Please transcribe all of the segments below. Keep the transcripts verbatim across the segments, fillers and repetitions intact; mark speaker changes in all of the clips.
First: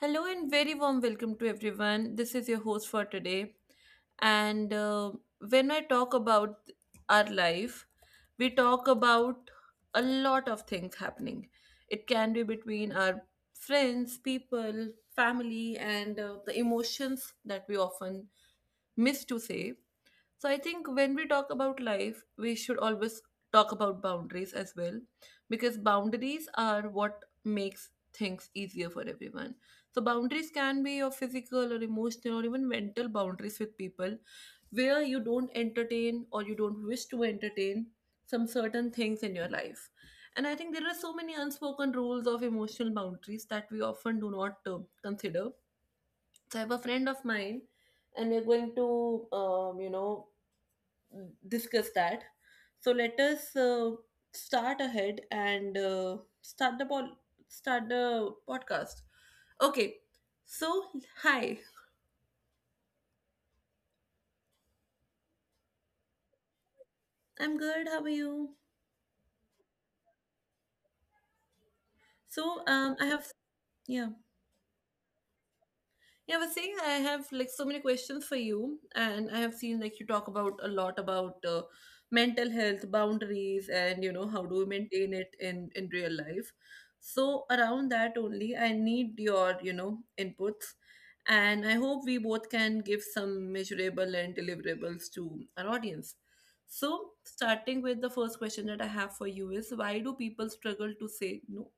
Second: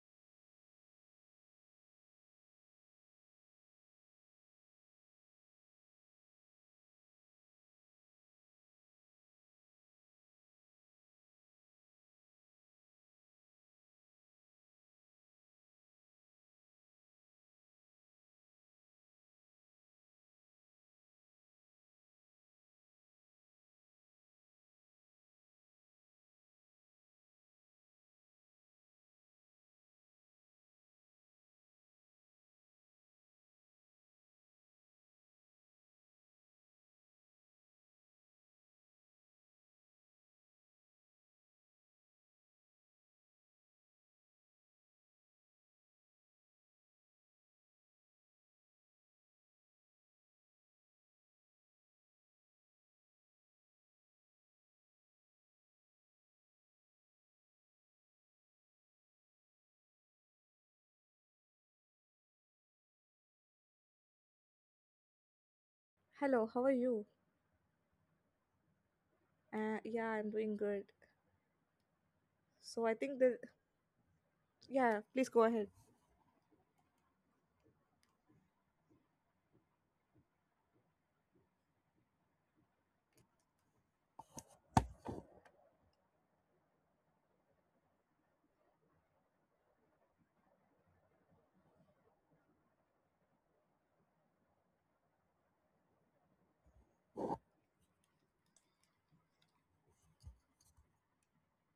Speaker 1: Hello and very warm welcome to everyone. This is your host for today. And uh, when I talk about our life, we talk about a lot of things happening. It can be between our friends, people, family, and uh, the emotions that we often miss to say. So I think when we talk about life, we should always talk about boundaries as well, because boundaries are what makes things easier for everyone. So boundaries can be your physical or emotional or even mental boundaries with people where you don't entertain or you don't wish to entertain some certain things in your life. And I think there are so many unspoken rules of emotional boundaries that we often do not uh, consider. So I have a friend of mine and we're going to um, you know discuss that. So let us uh, start ahead and uh, start the pod- start the podcast. Okay. So hi,
Speaker 2: Hello, how are you?
Speaker 1: I'm good. How are you?
Speaker 2: Uh, yeah, I'm doing good.
Speaker 1: So
Speaker 2: So
Speaker 1: um,
Speaker 2: I
Speaker 1: I
Speaker 2: think
Speaker 1: have
Speaker 2: that
Speaker 1: yeah.
Speaker 2: yeah, please go ahead.
Speaker 1: Yeah, I was saying I have like so many questions for you, and I have seen like you talk about a lot about uh, mental health boundaries and you know how do we maintain it in in real life. So around that only, I need your you know inputs, and I hope we both can give some measurable and deliverables to our audience. So starting with the first question that I have for you is why do people struggle to say no?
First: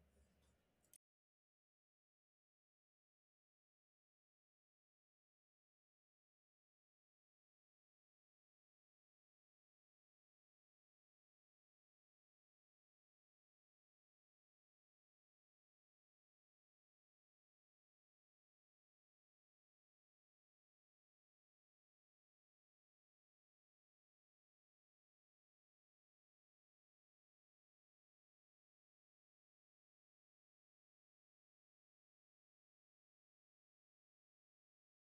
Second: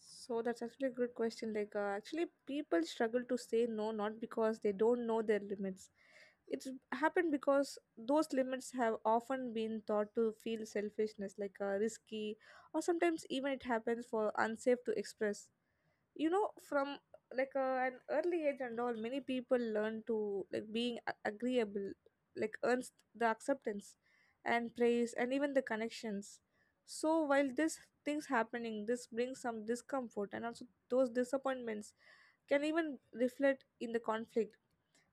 Speaker 2: So that's actually a good question. Like uh, actually, people struggle to say no not because they don't know their limits. It's happened because those limits have often been thought to feel selfishness, like uh, risky, or sometimes even it happens for unsafe to express. You know from like uh, an early age and all, many people learn to like being a- agreeable like earns the acceptance and praise and even the connections. So while this things happening, this brings some discomfort, and also those disappointments can even reflect in the conflict.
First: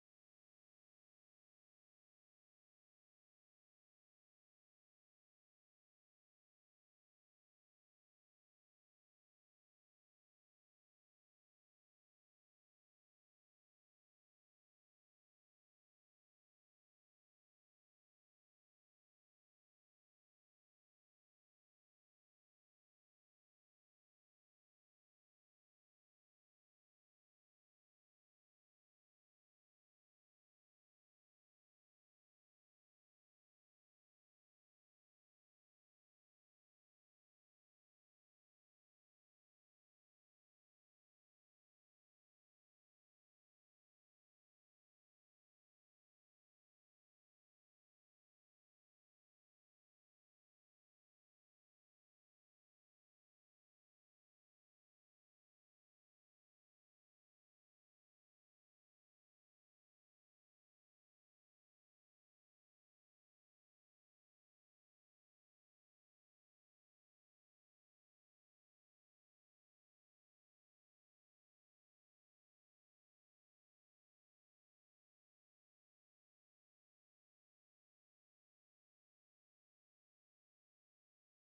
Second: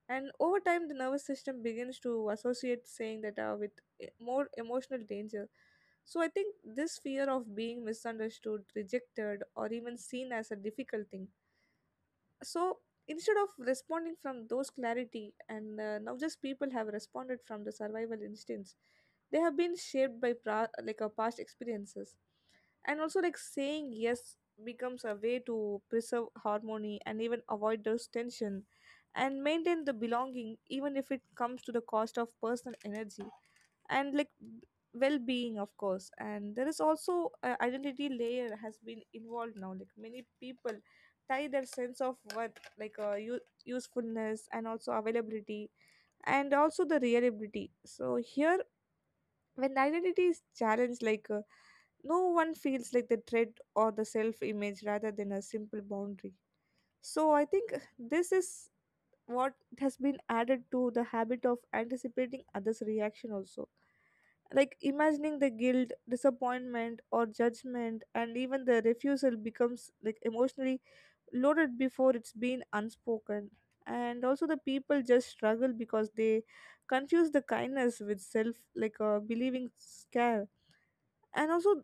Speaker 2: And over time the nervous system begins to associate saying that uh, with e- more emotional danger. So I think this fear of being misunderstood, rejected, or even seen as a difficult thing. So instead of responding from those clarity, and uh, now just people have responded from the survival instincts. They have been shaped by pra- like our past experiences. And also, like saying yes becomes a way to preserve harmony and even avoid those tension and maintain the belonging, even if it comes to the cost of personal energy and like b- well-being, of course. And there is also uh, identity layer has been involved now. Like many people tie their sense of worth like uh, u- usefulness and also availability and also the reliability. So here, when identity is challenged, like uh, no one feels like the threat or the self-image rather than a simple boundary. So I think uh, this is what has been added to the habit of anticipating others reaction also, like imagining the guilt, disappointment, or judgment, and even the refusal becomes like emotionally loaded before it's been unspoken. And also, the people just struggle because they confuse the kindness with self, like uh, believing scare. And also,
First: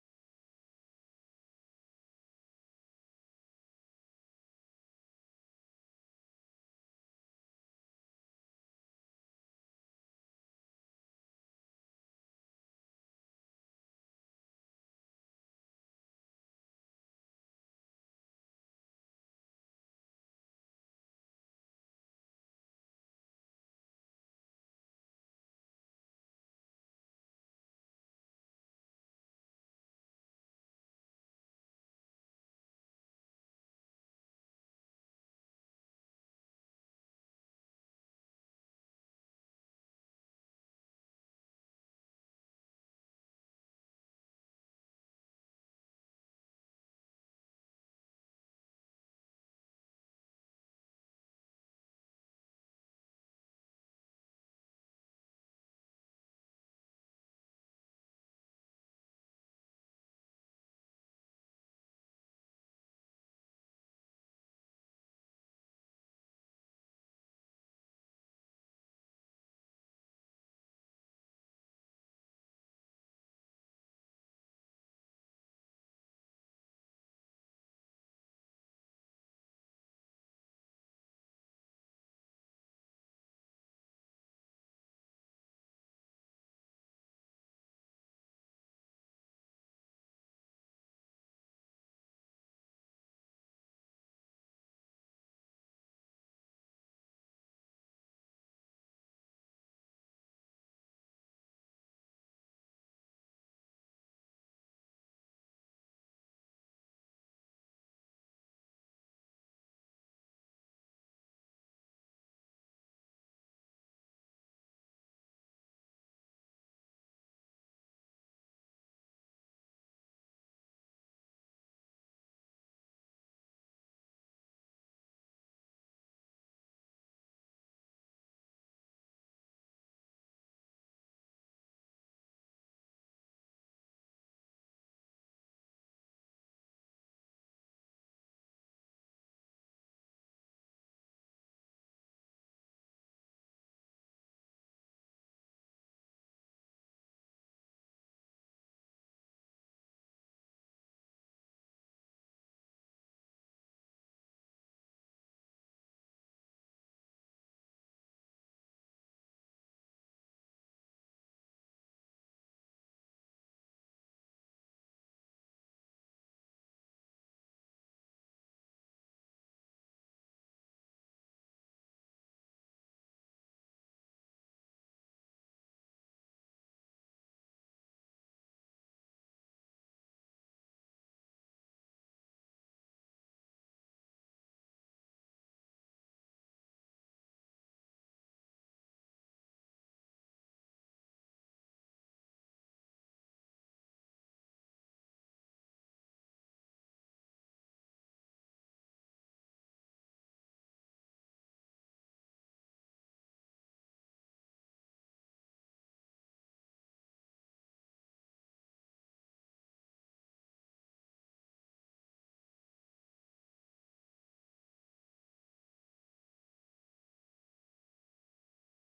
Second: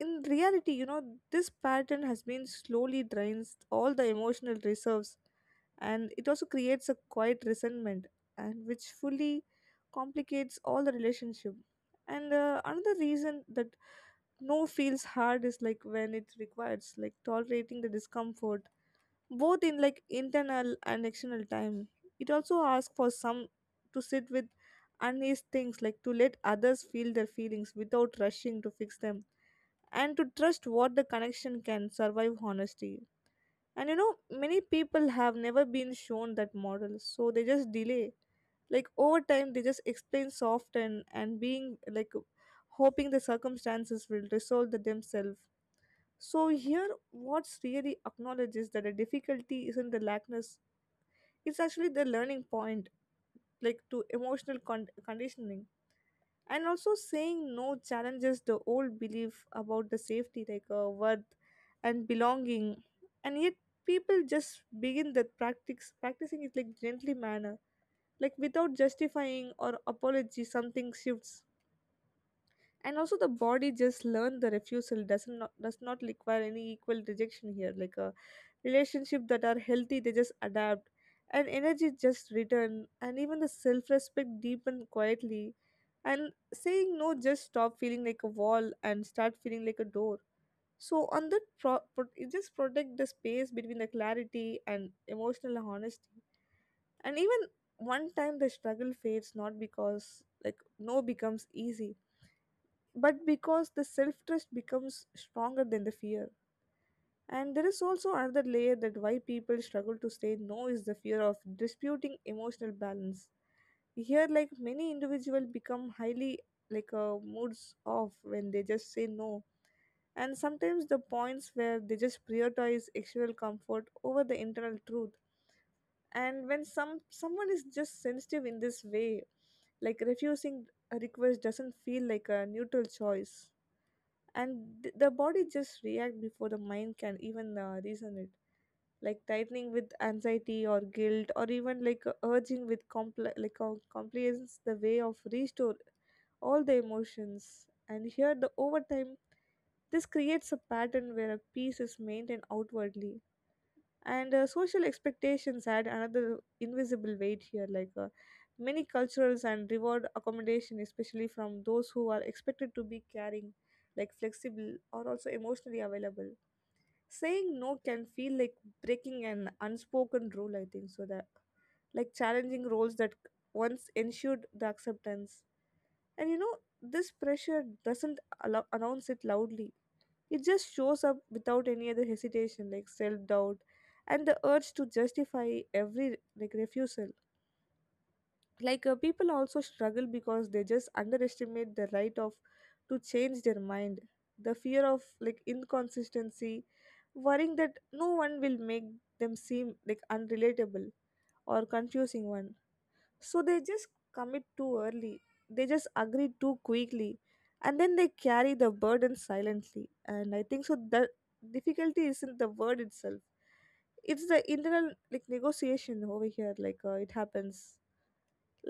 Speaker 2: in reality, you know, this pattern has been slowly drains all the emotional reserves, and it also creates a quiet resentment and which fully complicates all the relationship. And uh, another reason that no feels hard is like when it requires like tolerating the discomfort both in like internal and external time. It also asks for some to sit with uneasy things, like to let others feel their feelings without rushing to fix them and to trust what the connection can survive honesty. And you know, many people have never been shown that model, so they just delay. Like over time, they just explain soft and and being like hoping the circumstances will resolve the themselves. So here, what's really acknowledges that the difficulty isn't the lackness; it's actually the learning point, like to emotional con- conditioning. And also saying no challenges the old belief about the safety, like uh, worth and belonging. And yet people just begin the practice practicing it like gently manner. Like without justifying or apology, something shifts, and also the body just learned the refusal doesn't not, does not require any equal rejection here. Like a relationship that are healthy, they just adapt, and energy just return, and even the self-respect deepen quietly. And saying no just stop feeling like a wall and start feeling like a door. So on that pro, pro- it just protect the space between the clarity and emotional honesty. And even one time the struggle fades, not because like no becomes easy, but because the self trust becomes stronger than the fear. And there is also another layer that why people struggle to say no is the fear of disputing emotional balance. Here, like many individuals become highly like uh, moods off when they just say no, and sometimes the points where they just prioritize external comfort over the internal truth. And when some someone is just sensitive in this way, like refusing a request doesn't feel like a neutral choice, and th- the body just react before the mind can even uh, reason it, like tightening with anxiety or guilt or even like uh, urging with compl- like uh, compliance the way of restore all the emotions. And here the overtime this creates a pattern where a peace is maintained outwardly. And uh, social expectations add another invisible weight here. Like uh, many cultures and reward accommodation, especially from those who are expected to be caring, like flexible or also emotionally available. Saying no can feel like breaking an unspoken rule, I think so that like challenging roles that once ensured the acceptance. And you know, this pressure doesn't allow, announce it loudly. It just shows up without any other hesitation, like self doubt and the urge to justify every like refusal. Like uh, people also struggle because they just underestimate the right of to change their mind. The fear of like inconsistency, worrying that no one will make them seem like unrelatable or confusing one, so they just commit too early, they just agree too quickly, and then they carry the burden silently. And I think so the difficulty isn't the word itself, it's the internal like negotiation over here like uh, it happens.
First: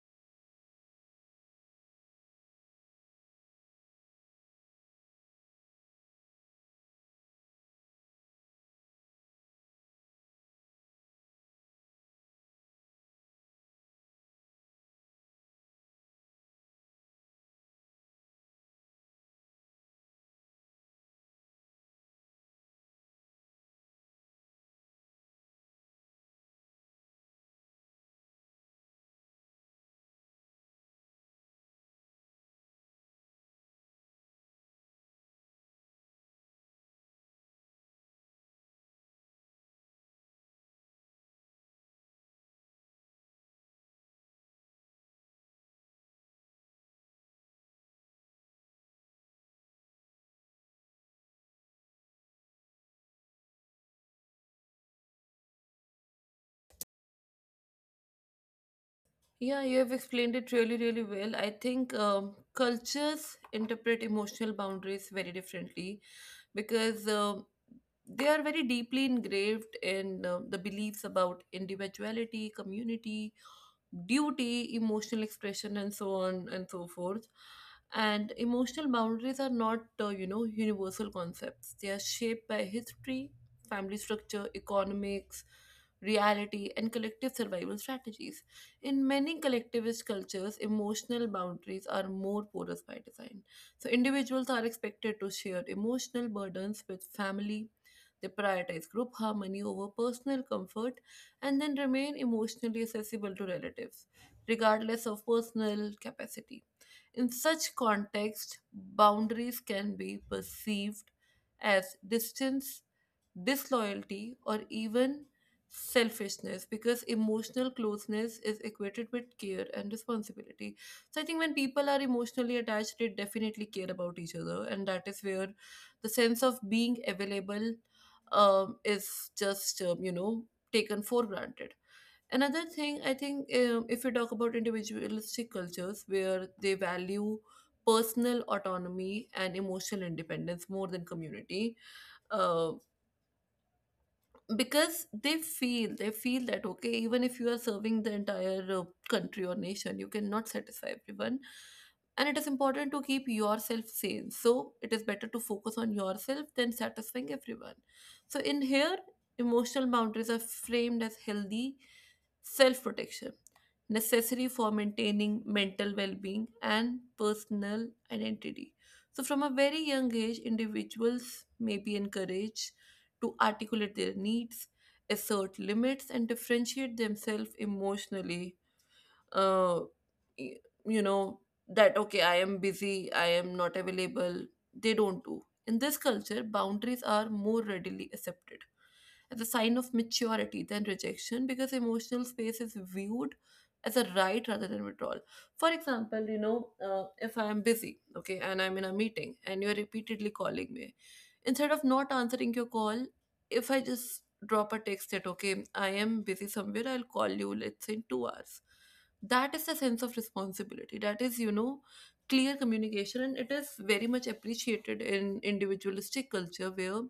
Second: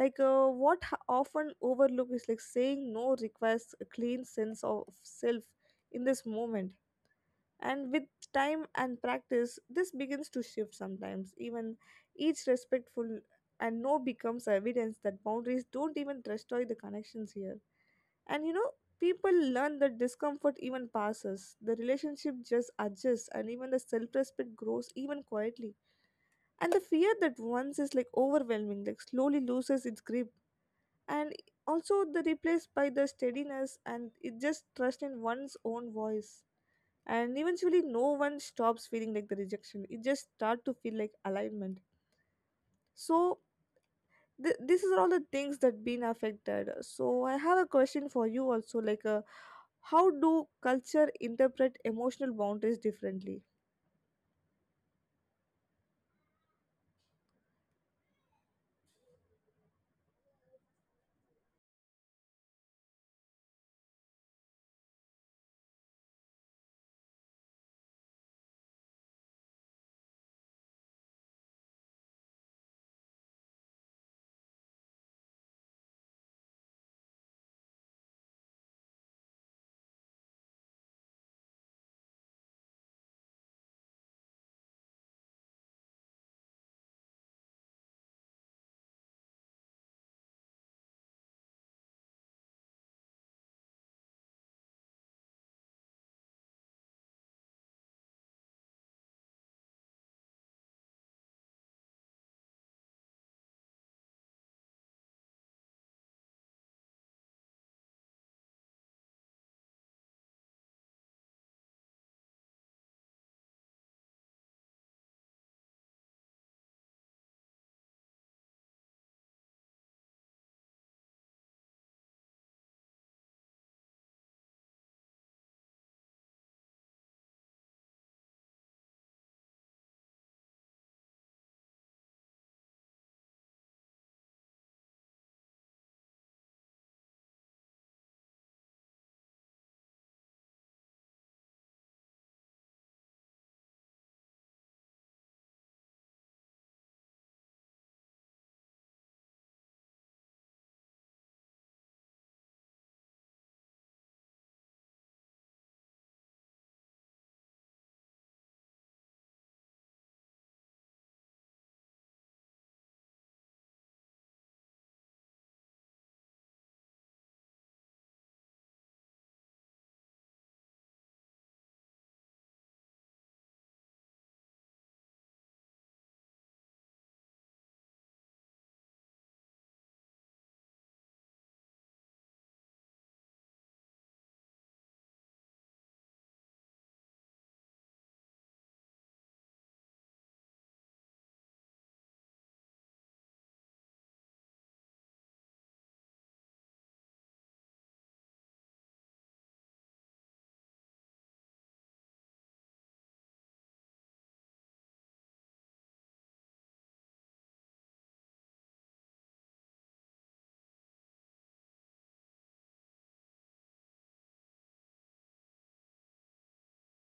Speaker 2: like uh, What h- often overlook is like saying no requires a clean sense of self in this moment. And with time and practice this begins to shift, sometimes even each respectful, and no becomes evidence that boundaries don't even destroy the connections here. And you know, people learn that discomfort even passes, the relationship just adjusts, and even the self-respect grows even quietly. And the fear that once is like overwhelming like slowly loses its grip, and also the replaced by the steadiness, and it just trust in one's own voice. And eventually no one stops feeling like the rejection, it just start to feel like alignment. So th- these are all the things that been affected. So I have a question for you also, like uh, how do culture interpret emotional boundaries differently?
Speaker 1: Yeah, you have explained it really, really well. I think um, cultures interpret emotional boundaries very differently because um they are very deeply engraved in um the beliefs about individuality, community, duty, emotional expression, and so on and so forth. And emotional boundaries are not, uh, you know, universal concepts. They are shaped by history, family structure, economics, reality, and collective survival strategies. In many collectivist cultures, emotional boundaries are more porous by design. So, individuals are expected to share emotional burdens with family. They prioritize group harmony over personal comfort and then remain emotionally accessible to relatives, regardless of personal capacity. In such context, boundaries can be perceived as distance, disloyalty, or even selfishness because emotional closeness is equated with care and responsibility. So I think when people are emotionally attached, they definitely care about each other, and that is where the sense of being available um, is just um, you know taken for granted. Another thing I think, um, if we talk about individualistic cultures where they value personal autonomy and emotional independence more than community, uh, because they feel they feel that okay, even if you are serving the entire uh, country or nation, you cannot satisfy everyone, and it is important to keep yourself sane, so it is better to focus on yourself than satisfying everyone. So in here, emotional boundaries are framed as healthy self protection, necessary for maintaining mental well being and personal identity. So from a very young age, individuals may be encouraged to articulate their needs, assert limits, and differentiate themselves emotionally. uh, y- you know that okay, I am busy, I am not available. They don't do in this culture. Boundaries are more readily accepted as a sign of maturity than rejection, because emotional space is viewed as a right rather than withdrawal. For example, you know, uh, if I am busy, okay, and I'm in a meeting and you're repeatedly calling me, instead of not answering your call, if I just drop a text that okay, I am busy somewhere, I'll call you let's say in two hours. That is the sense of responsibility, that is you know clear communication, and it is very much appreciated in individualistic culture where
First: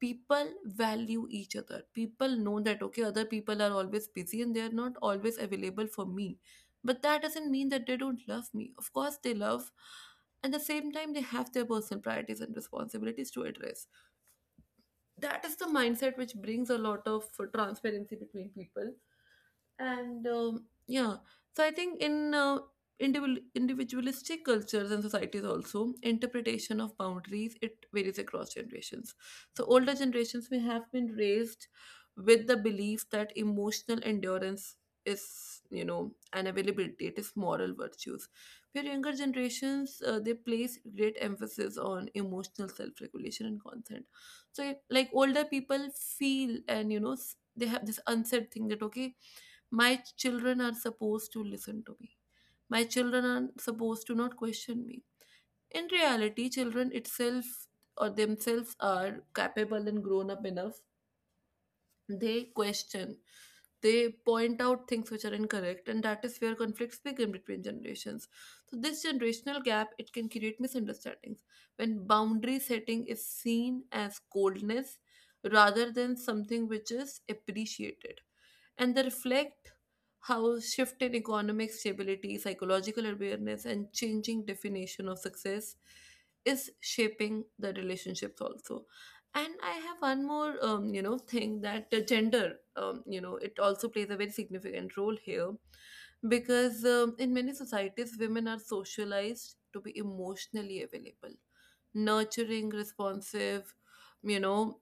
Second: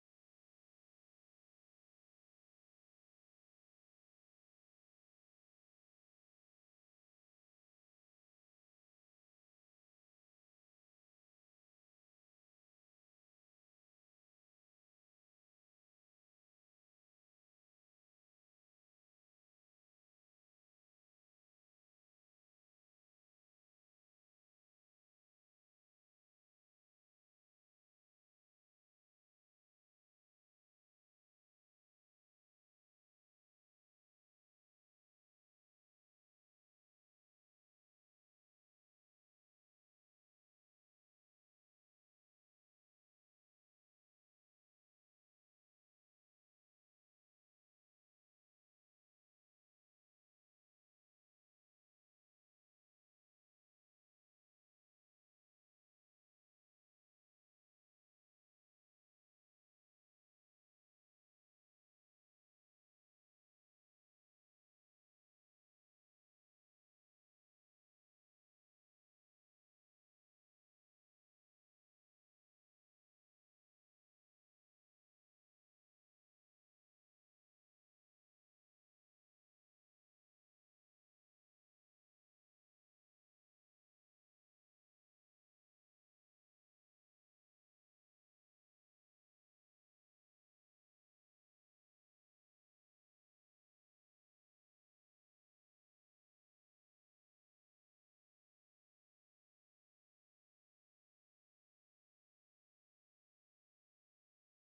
Speaker 1: people value each other. People know that okay, other people are always busy and they are not always available for me, but that doesn't mean that they don't love me. Of course they love. At the same time, they have their personal priorities and responsibilities to address. That is the mindset which brings a lot of transparency between people. And um, yeah, so I think in uh, individual individualistic cultures and societies also, interpretation of boundaries, it varies across generations. So older generations may have been raised with the belief that emotional endurance is you know an availability, it is moral virtues, where younger generations uh, they place great emphasis on emotional self-regulation and consent. So like older people feel and you know s- they have this unsaid thing that okay, my children are supposed to listen to me, my children are supposed to not question me. In reality, children itself or themselves are capable and grown up enough. They question, they point out things which are incorrect, and that is where conflicts begin between generations. So this generational gap, it can create misunderstandings when boundary setting is seen as coldness rather than something which is appreciated, and they reflect how shift in economic stability, psychological awareness, and changing definition of success is shaping the relationships also. And I have one more um, you know thing that uh, gender, um, you know it also plays a very significant role here, because um, in many societies, women are socialized to be emotionally available, nurturing, responsive, you know,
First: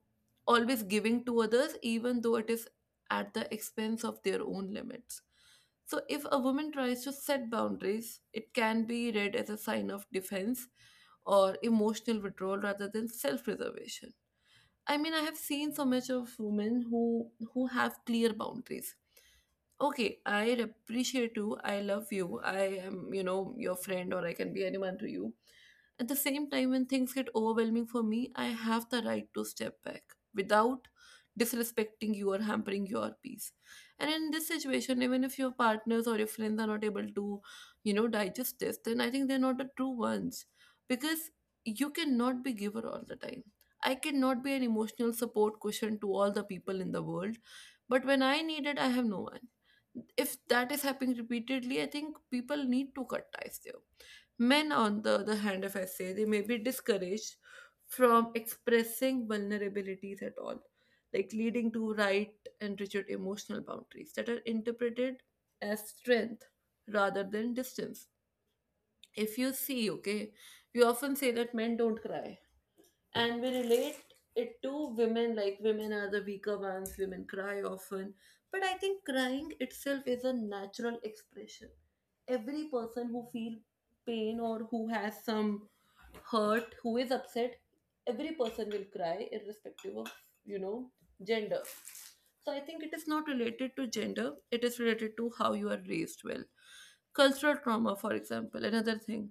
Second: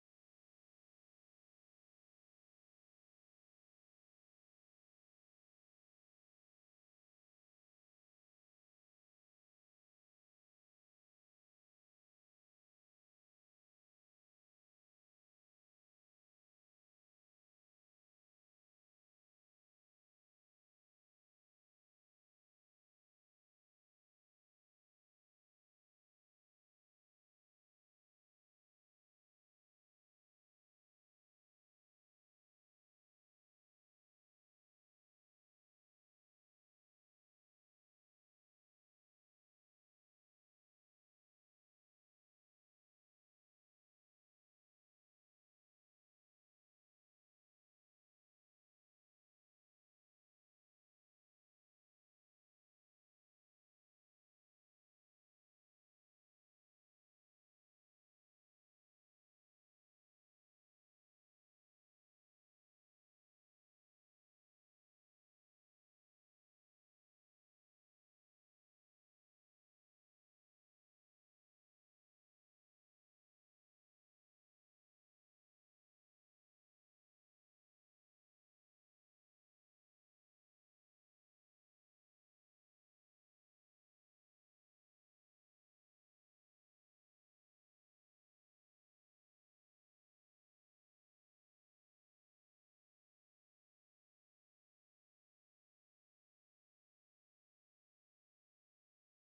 Speaker 1: always giving to others, even though it is at the expense of their own limits. So if a woman tries to set boundaries, it can be read as a sign of defense or emotional withdrawal rather than self preservation. I mean, I have seen so much of women who who have clear boundaries. Okay, I appreciate you, I love you, I am you know your friend, or I can be anyone to you. At the same time, when things get overwhelming for me, I have the right to step back without disrespecting you or hampering your peace. And in this situation, even if your partners or your friends are not able to you know digest this, then I think they're not the true ones. Because you cannot be giver all the time. I cannot be an emotional support cushion to all the people in the world, but when I need it, I have no one. If that is happening repeatedly, I think people need to cut ties there. Men, on the other hand, if I say, they may be discouraged from expressing vulnerabilities at all, like leading to right and rigid emotional boundaries that are interpreted as strength rather than distance. If you see, okay, we often say that men don't cry, and we relate it to women, like women are the weaker ones, women cry often. But I think crying itself is a natural expression. Every person who feels pain, or who has some hurt, who is upset, every person will cry irrespective of you know gender. So I think it is not related to gender, it is related to how you are raised well. Cultural trauma, for example, another thing,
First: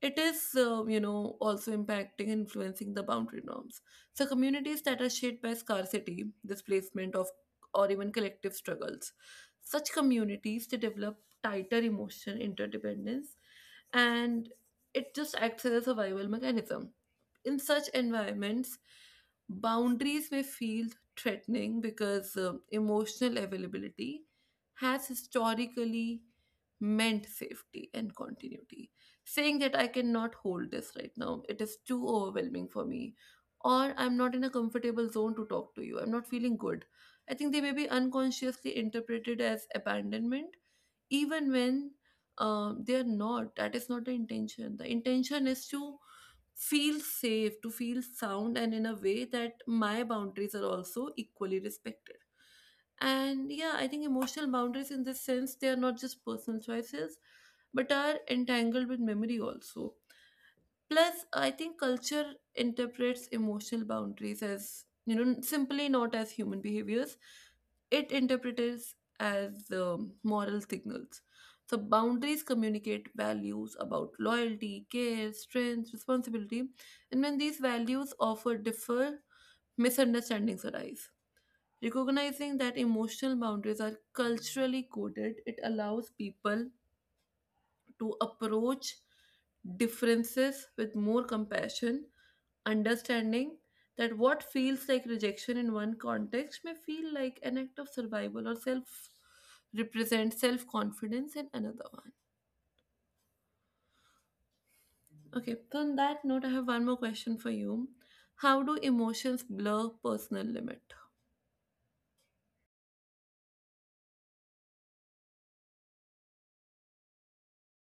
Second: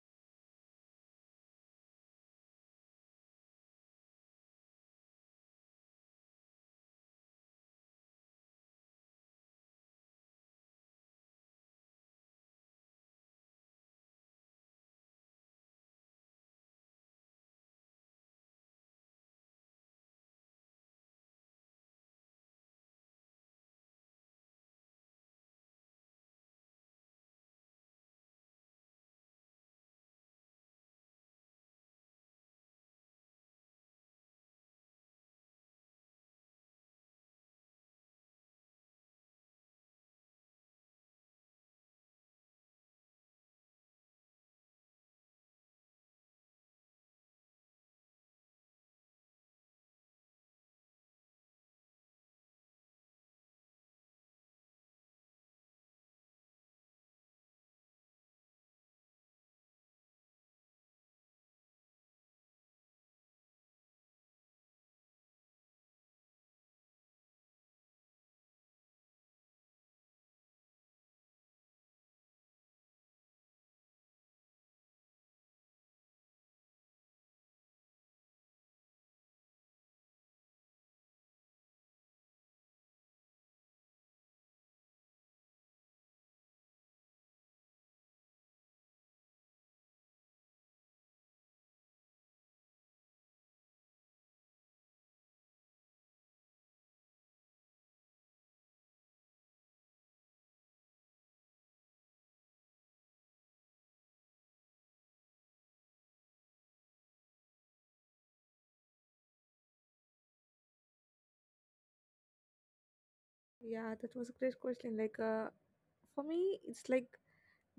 Speaker 1: it is, um, you know, also impacting and influencing the boundary norms. So communities that are shaped by scarcity, displacement of, or even collective struggles, such communities to develop tighter emotional interdependence, and it just acts as a survival mechanism. In such environments, boundaries may feel threatening because um, emotional availability has historically meant safety and continuity. Saying that I cannot hold this right now, it is too overwhelming for me, or I'm not in a comfortable zone to talk to you, I'm not feeling good, I think they may be unconsciously interpreted as abandonment, even when um, they are not. That is not the intention. The intention is to feel safe, to feel sound, and in a way that my boundaries are also equally respected. And yeah, I think emotional boundaries in this sense, they are not just personal choices, but are entangled with memory also. Plus, I think culture interprets emotional boundaries as, you know, simply not as human behaviors. It interprets as um, moral signals. So, boundaries communicate values about loyalty, care, strength, responsibility. And when these values offer differ, misunderstandings arise. Recognizing that emotional boundaries are culturally coded, it allows people to approach differences with more compassion, understanding that what feels like rejection in one context may feel like an act of survival or self represent self confidence in another one. Okay, so on that note, I have one more question for you. How do emotions blur personal limits?
Speaker 2: Yeah, that was a great question. Like, uh, for me, it's like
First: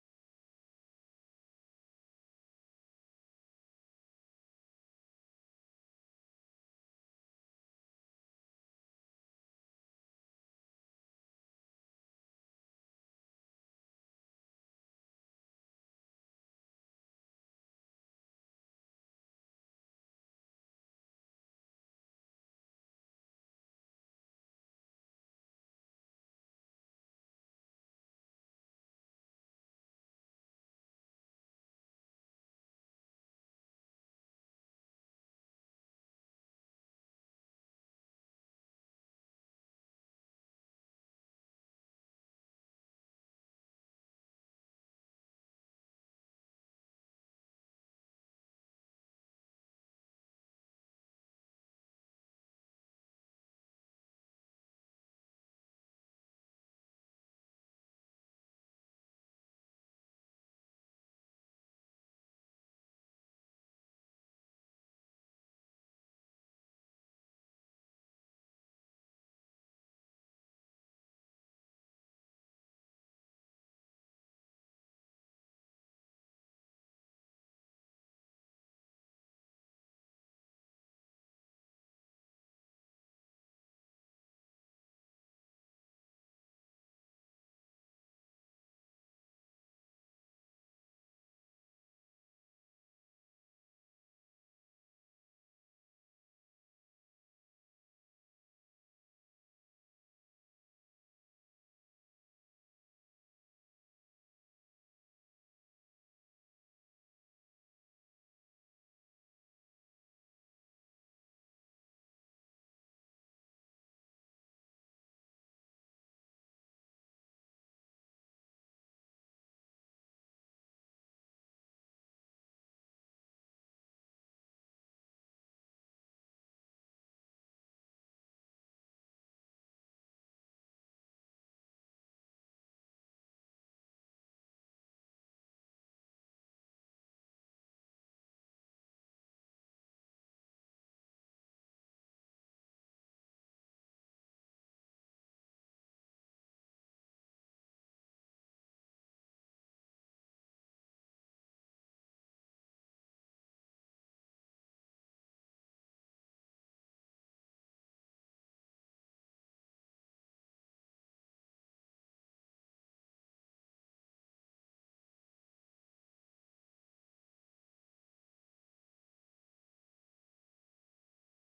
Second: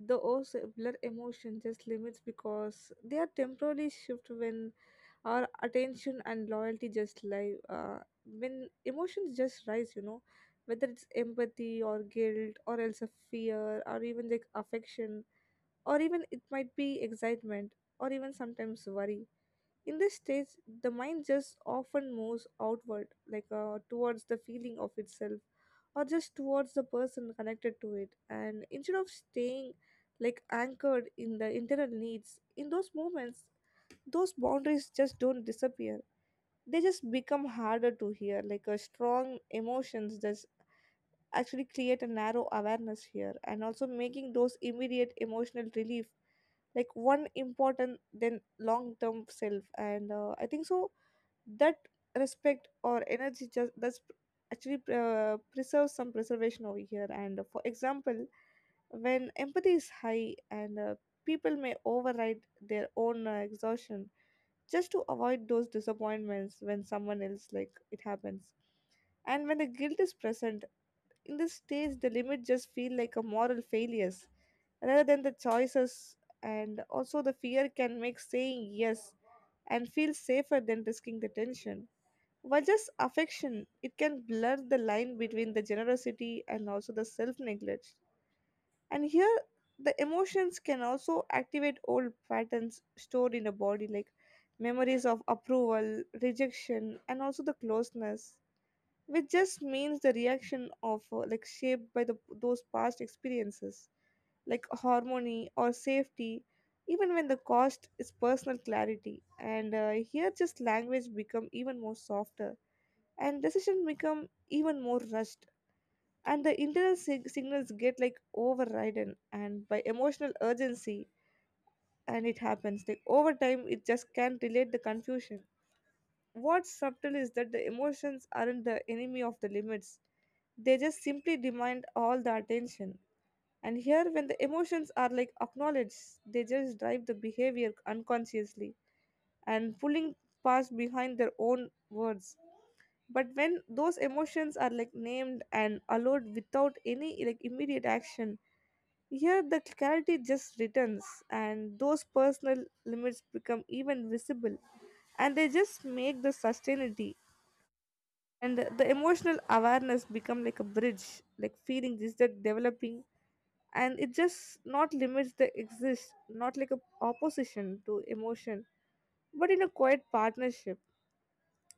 Speaker 2: the ocellular emotion just limits because they are temporarily shift when our attention and loyalty just lie. Uh, when emotions just rise, you know, whether it's empathy or guilt or else a fear or even like affection or even it might be excitement or even sometimes worry. In this stage, the mind just often moves outward, like uh, towards the feeling of itself or just towards the person connected to it. And instead of staying like anchored in the internal needs, in those moments, those boundaries just don't disappear. They just become harder to hear. Like a strong emotions just actually create a narrow awareness here and also making those immediate emotional relief like one important then long term self. And uh, I think so that respect or energy just that's actually uh, preserves some preservation over here. And for example, when empathy is high, and uh, people may override their own uh, exhaustion just to avoid those disappointments when someone else like it happens. And when the guilt is present, in this stage the limit just feel like a moral failures rather than the choices. And also the fear can make saying yes and feel safer than risking the tension, while just affection, it can blur the line between the generosity and also the self neglect. And here, the emotions can also activate old patterns stored in the body, like memories of approval, rejection, and also the closeness, which just means the reaction of uh, like shaped by the those past experiences, like harmony or safety, even when the cost is personal clarity. And uh, Here, just language become even more softer and decisions become even more rushed and the internal sig- signals get like overridden and by emotional urgency, and it happens like over time it just can't relate the confusion. What's subtle is that the emotions aren't the enemy of the limits, they just simply demand all the attention. And here when the emotions are like acknowledged, they just drive the behavior unconsciously and pulling past behind their own words. But when those emotions are like named and allowed without any like immediate action, here the clarity just returns, and those personal limits become even visible, and they just make the sustainability. And the the emotional awareness become like a bridge, like feeling is that developing, and it just not limits the exist, not like a opposition to emotion, but in a quiet partnership.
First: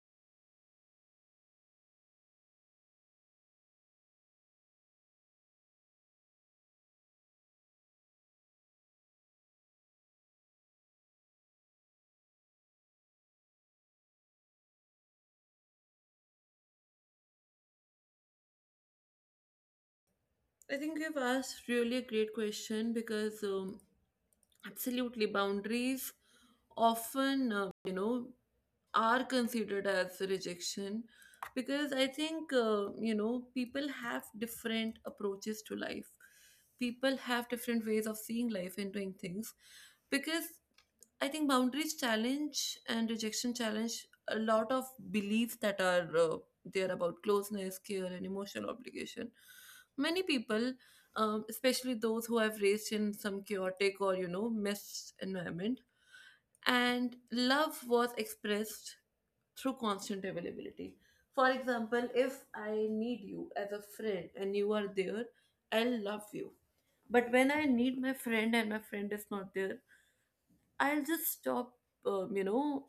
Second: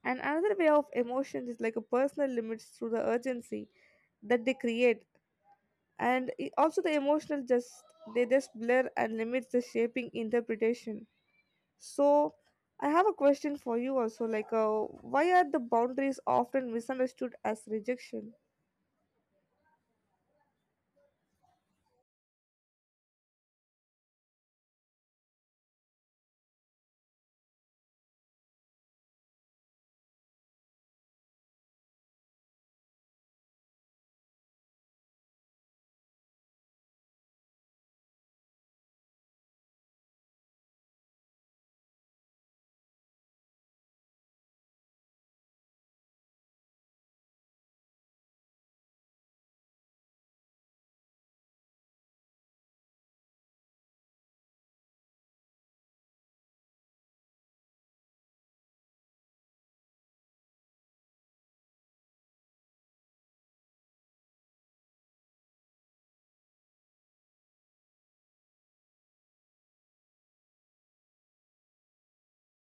Speaker 2: And another way of emotion is like a personal limits through the urgency that they create. And i- also the emotional just they just blur and limits the shaping interpretation. So I have a question for you also, like uh, why are the boundaries often misunderstood as rejection?
Speaker 1: I think you've asked really a great question, because um, absolutely boundaries often, uh, you know, are considered as rejection, because I think, uh, you know, people have different approaches to life. People have different ways of seeing life and doing things, because I think boundaries challenge and rejection challenge a lot of beliefs that are uh, there about closeness, care, and emotional obligation. Many people, um, especially those who have raised in some chaotic or you know mess environment, and love was expressed through constant availability. For example, if I need you as a friend and you are there, I'll love you. But when I need my friend and my friend is not there, I'll just stop, um, you know,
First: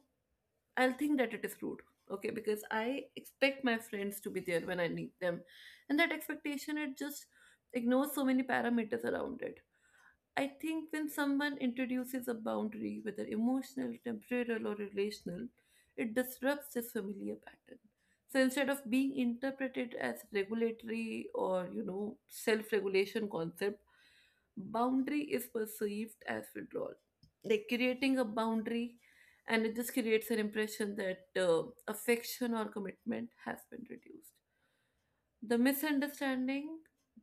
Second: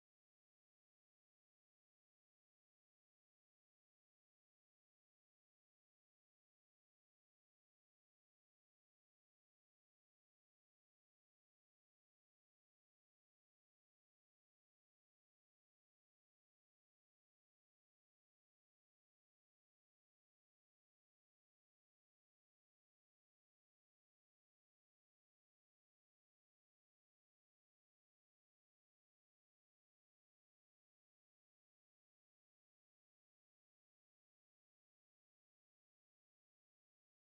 Speaker 1: I'll think that it is rude, okay? Because I expect my friends to be there when I need them, and that expectation it just ignores so many parameters around it. I think when someone introduces a boundary, whether emotional, temporal, or relational, it disrupts this familiar pattern. So instead of being interpreted as regulatory or, you know, self regulation concept, boundary is perceived as withdrawal. Like creating a boundary, and it just creates an impression that uh, affection or commitment has been reduced. The misunderstanding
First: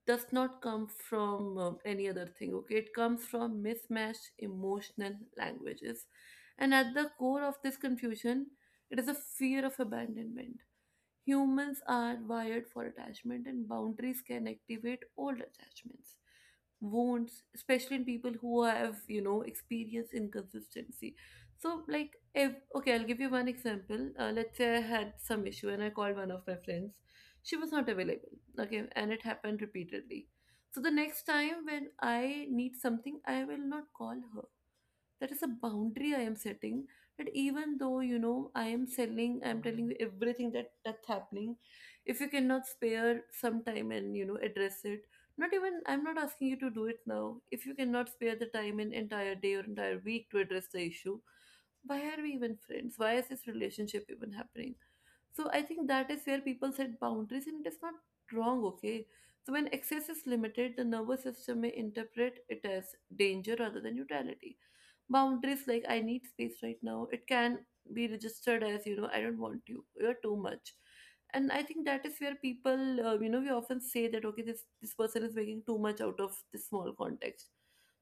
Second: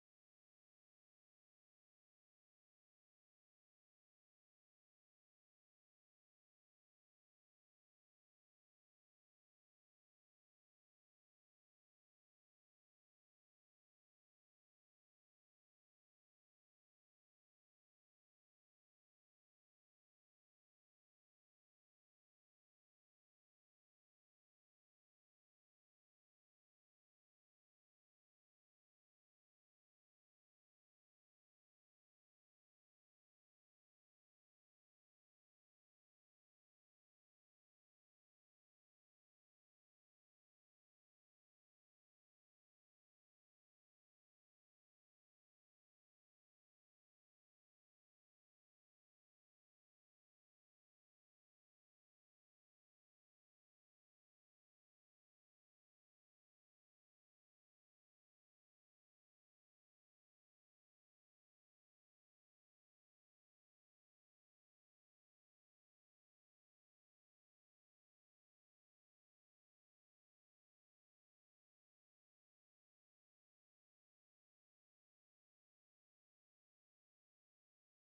Speaker 1: does not come from um, any other thing, okay, it comes from mismatched emotional languages. And at the core of this confusion, it is a fear of abandonment. Humans are wired for attachment, and boundaries can activate old attachments, wounds, especially in people who have, you know, experienced inconsistency. So, like, if okay, I'll give you one example. Uh, let's say I had some issue and I called one of my friends. She was not available, okay, and it happened repeatedly. So, the next time when I need something, I will not call her. That is a boundary I am setting. That even though you know I am selling I'm telling you everything that that's happening, if you cannot spare some time and you know address it, not even I'm not asking you to do it now, if you cannot spare the time in entire day or entire week to address the issue, why are we even friends? Why is this relationship even happening? So I think that is where people set boundaries and it is not wrong, okay. So when access is limited, the nervous system may interpret it as danger rather than neutrality. Boundaries like I need space right now, it can be registered as you know I don't want you, you're too much. And I think that is where people uh, you know, we often say that okay this this person is making too much out of this small context.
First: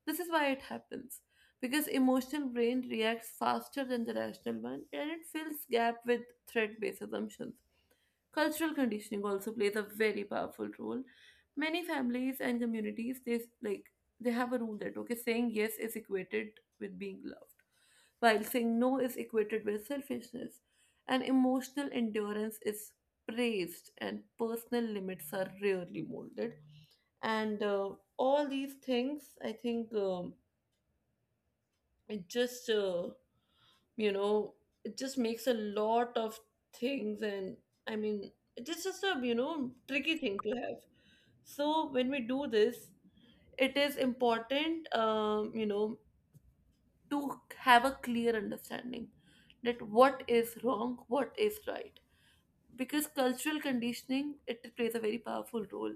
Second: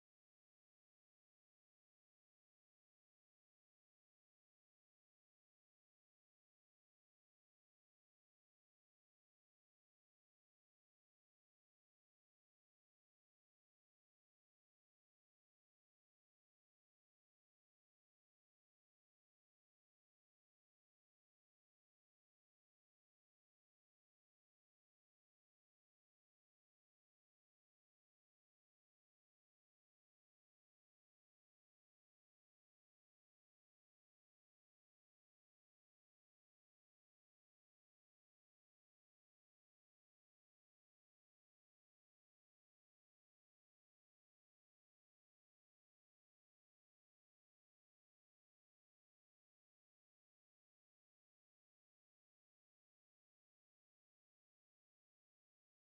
Speaker 1: This is why it happens, because emotional brain reacts faster than the rational one and it fills gap with threat based assumptions. Cultural conditioning also plays a very powerful role. Many families and communities they like they have a rule that okay, saying yes is equated with being loved, while saying no is equated with selfishness. And emotional endurance is praised, and personal limits are rarely molded. And uh, all these things, I think, um, it just uh, you know it just makes a lot of things, and I mean it's just a you know tricky thing to have. So when we do this, it is important, um, you know, to have a clear understanding that what is wrong, what is right, because cultural conditioning it plays a very powerful role.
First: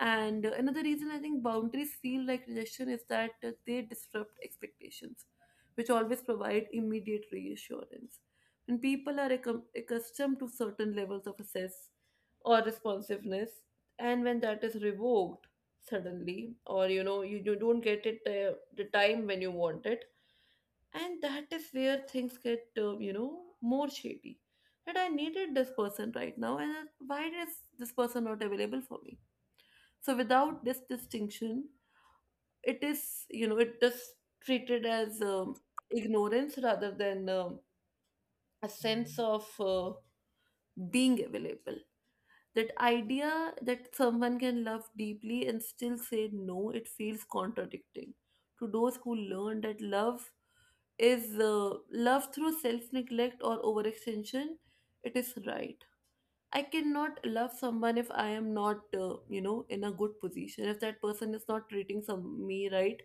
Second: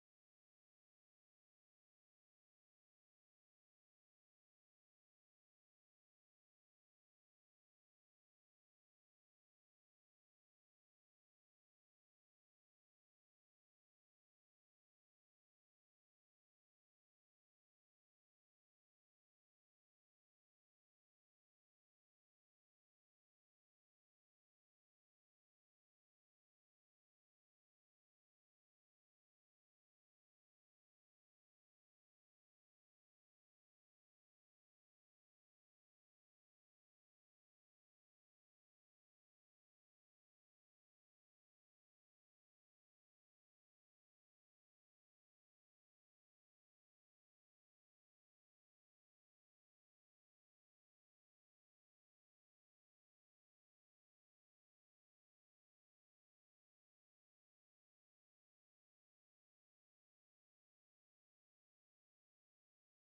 Speaker 1: And uh, another reason I think boundaries feel like rejection is that uh, they disrupt expectations, which always provide immediate reassurance. When people are accom- accustomed to certain levels of access or responsiveness, and when that is revoked suddenly, or you know, you, you don't get it uh, the time when you want it, and that is where things get uh, you know, more shady. That I needed this person right now and uh, why is this person not available for me? So without this distinction, it is, you know, it is treated as um, ignorance rather than um, a sense of uh, being available. That idea that someone can love deeply and still say no, it feels contradicting to those who learn that love is uh, love through self neglect or overextension. It is right. I cannot love someone if I am not, uh, you know, in a good position. If that person is not treating some me right,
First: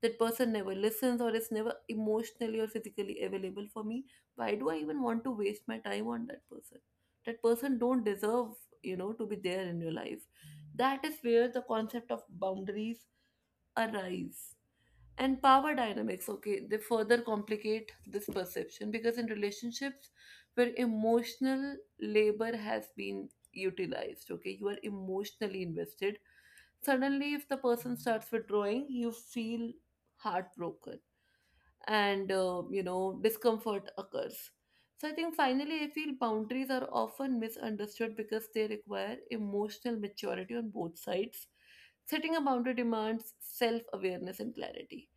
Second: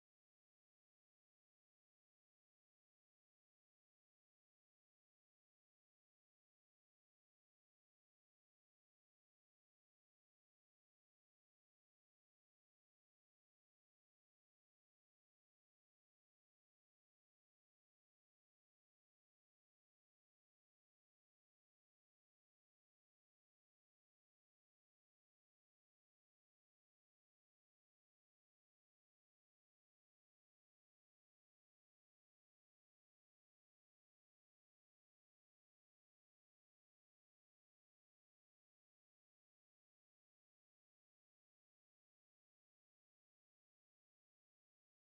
Speaker 1: that person never listens or is never emotionally or physically available for me. Why do I even want to waste my time on that person? That person don't deserve, you know, to be there in your life. That is where the concept of boundaries arise. And power dynamics, okay, they further complicate this perception, because in relationships where emotional labor has been utilized, okay, you are emotionally invested, suddenly if the person starts withdrawing you feel heartbroken, and uh, you know discomfort occurs. So I think finally I feel boundaries are often misunderstood because they require emotional maturity on both sides. Setting a boundary demands self-awareness and clarity.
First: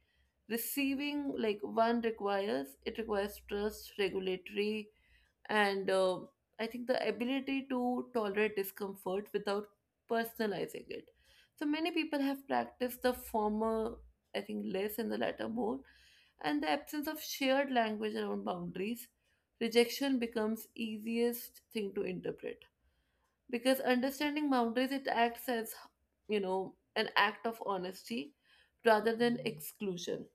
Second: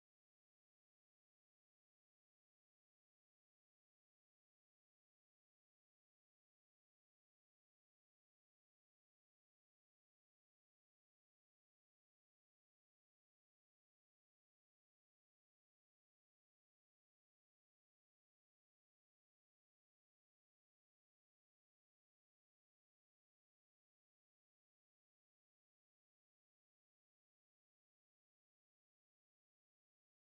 Speaker 1: Receiving like one requires it requires trust regulatory, and uh, I think the ability to tolerate discomfort without personalizing it. So many people have practiced the former I think less and the latter more. And the absence of shared language around boundaries, rejection becomes easiest thing to interpret, because understanding boundaries it acts as you know an act of honesty rather than exclusion.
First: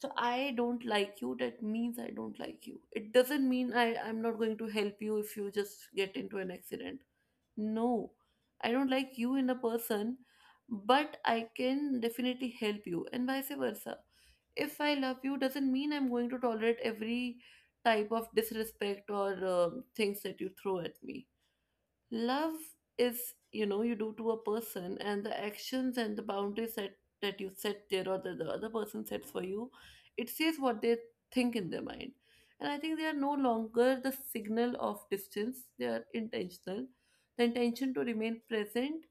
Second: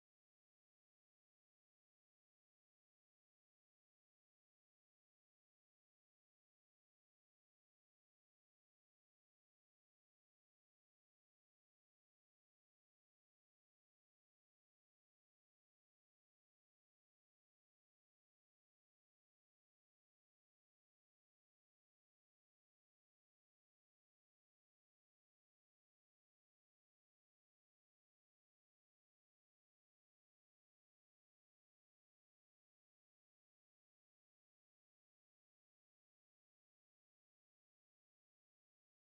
Speaker 1: So I don't like you, that means I don't like you, it doesn't mean i i'm not going to help you if you just get into an accident. No, I don't like you in a person, but I can definitely help you, and vice versa. If I love you, doesn't mean I'm going to tolerate every type of disrespect or um things that you throw at me. Love is you know you do to a person, and the actions and the boundaries that that you set there, or that the other person sets for you, it says what they think in their mind. And I think they are no longer the signal of distance, they are intentional. The intention to remain present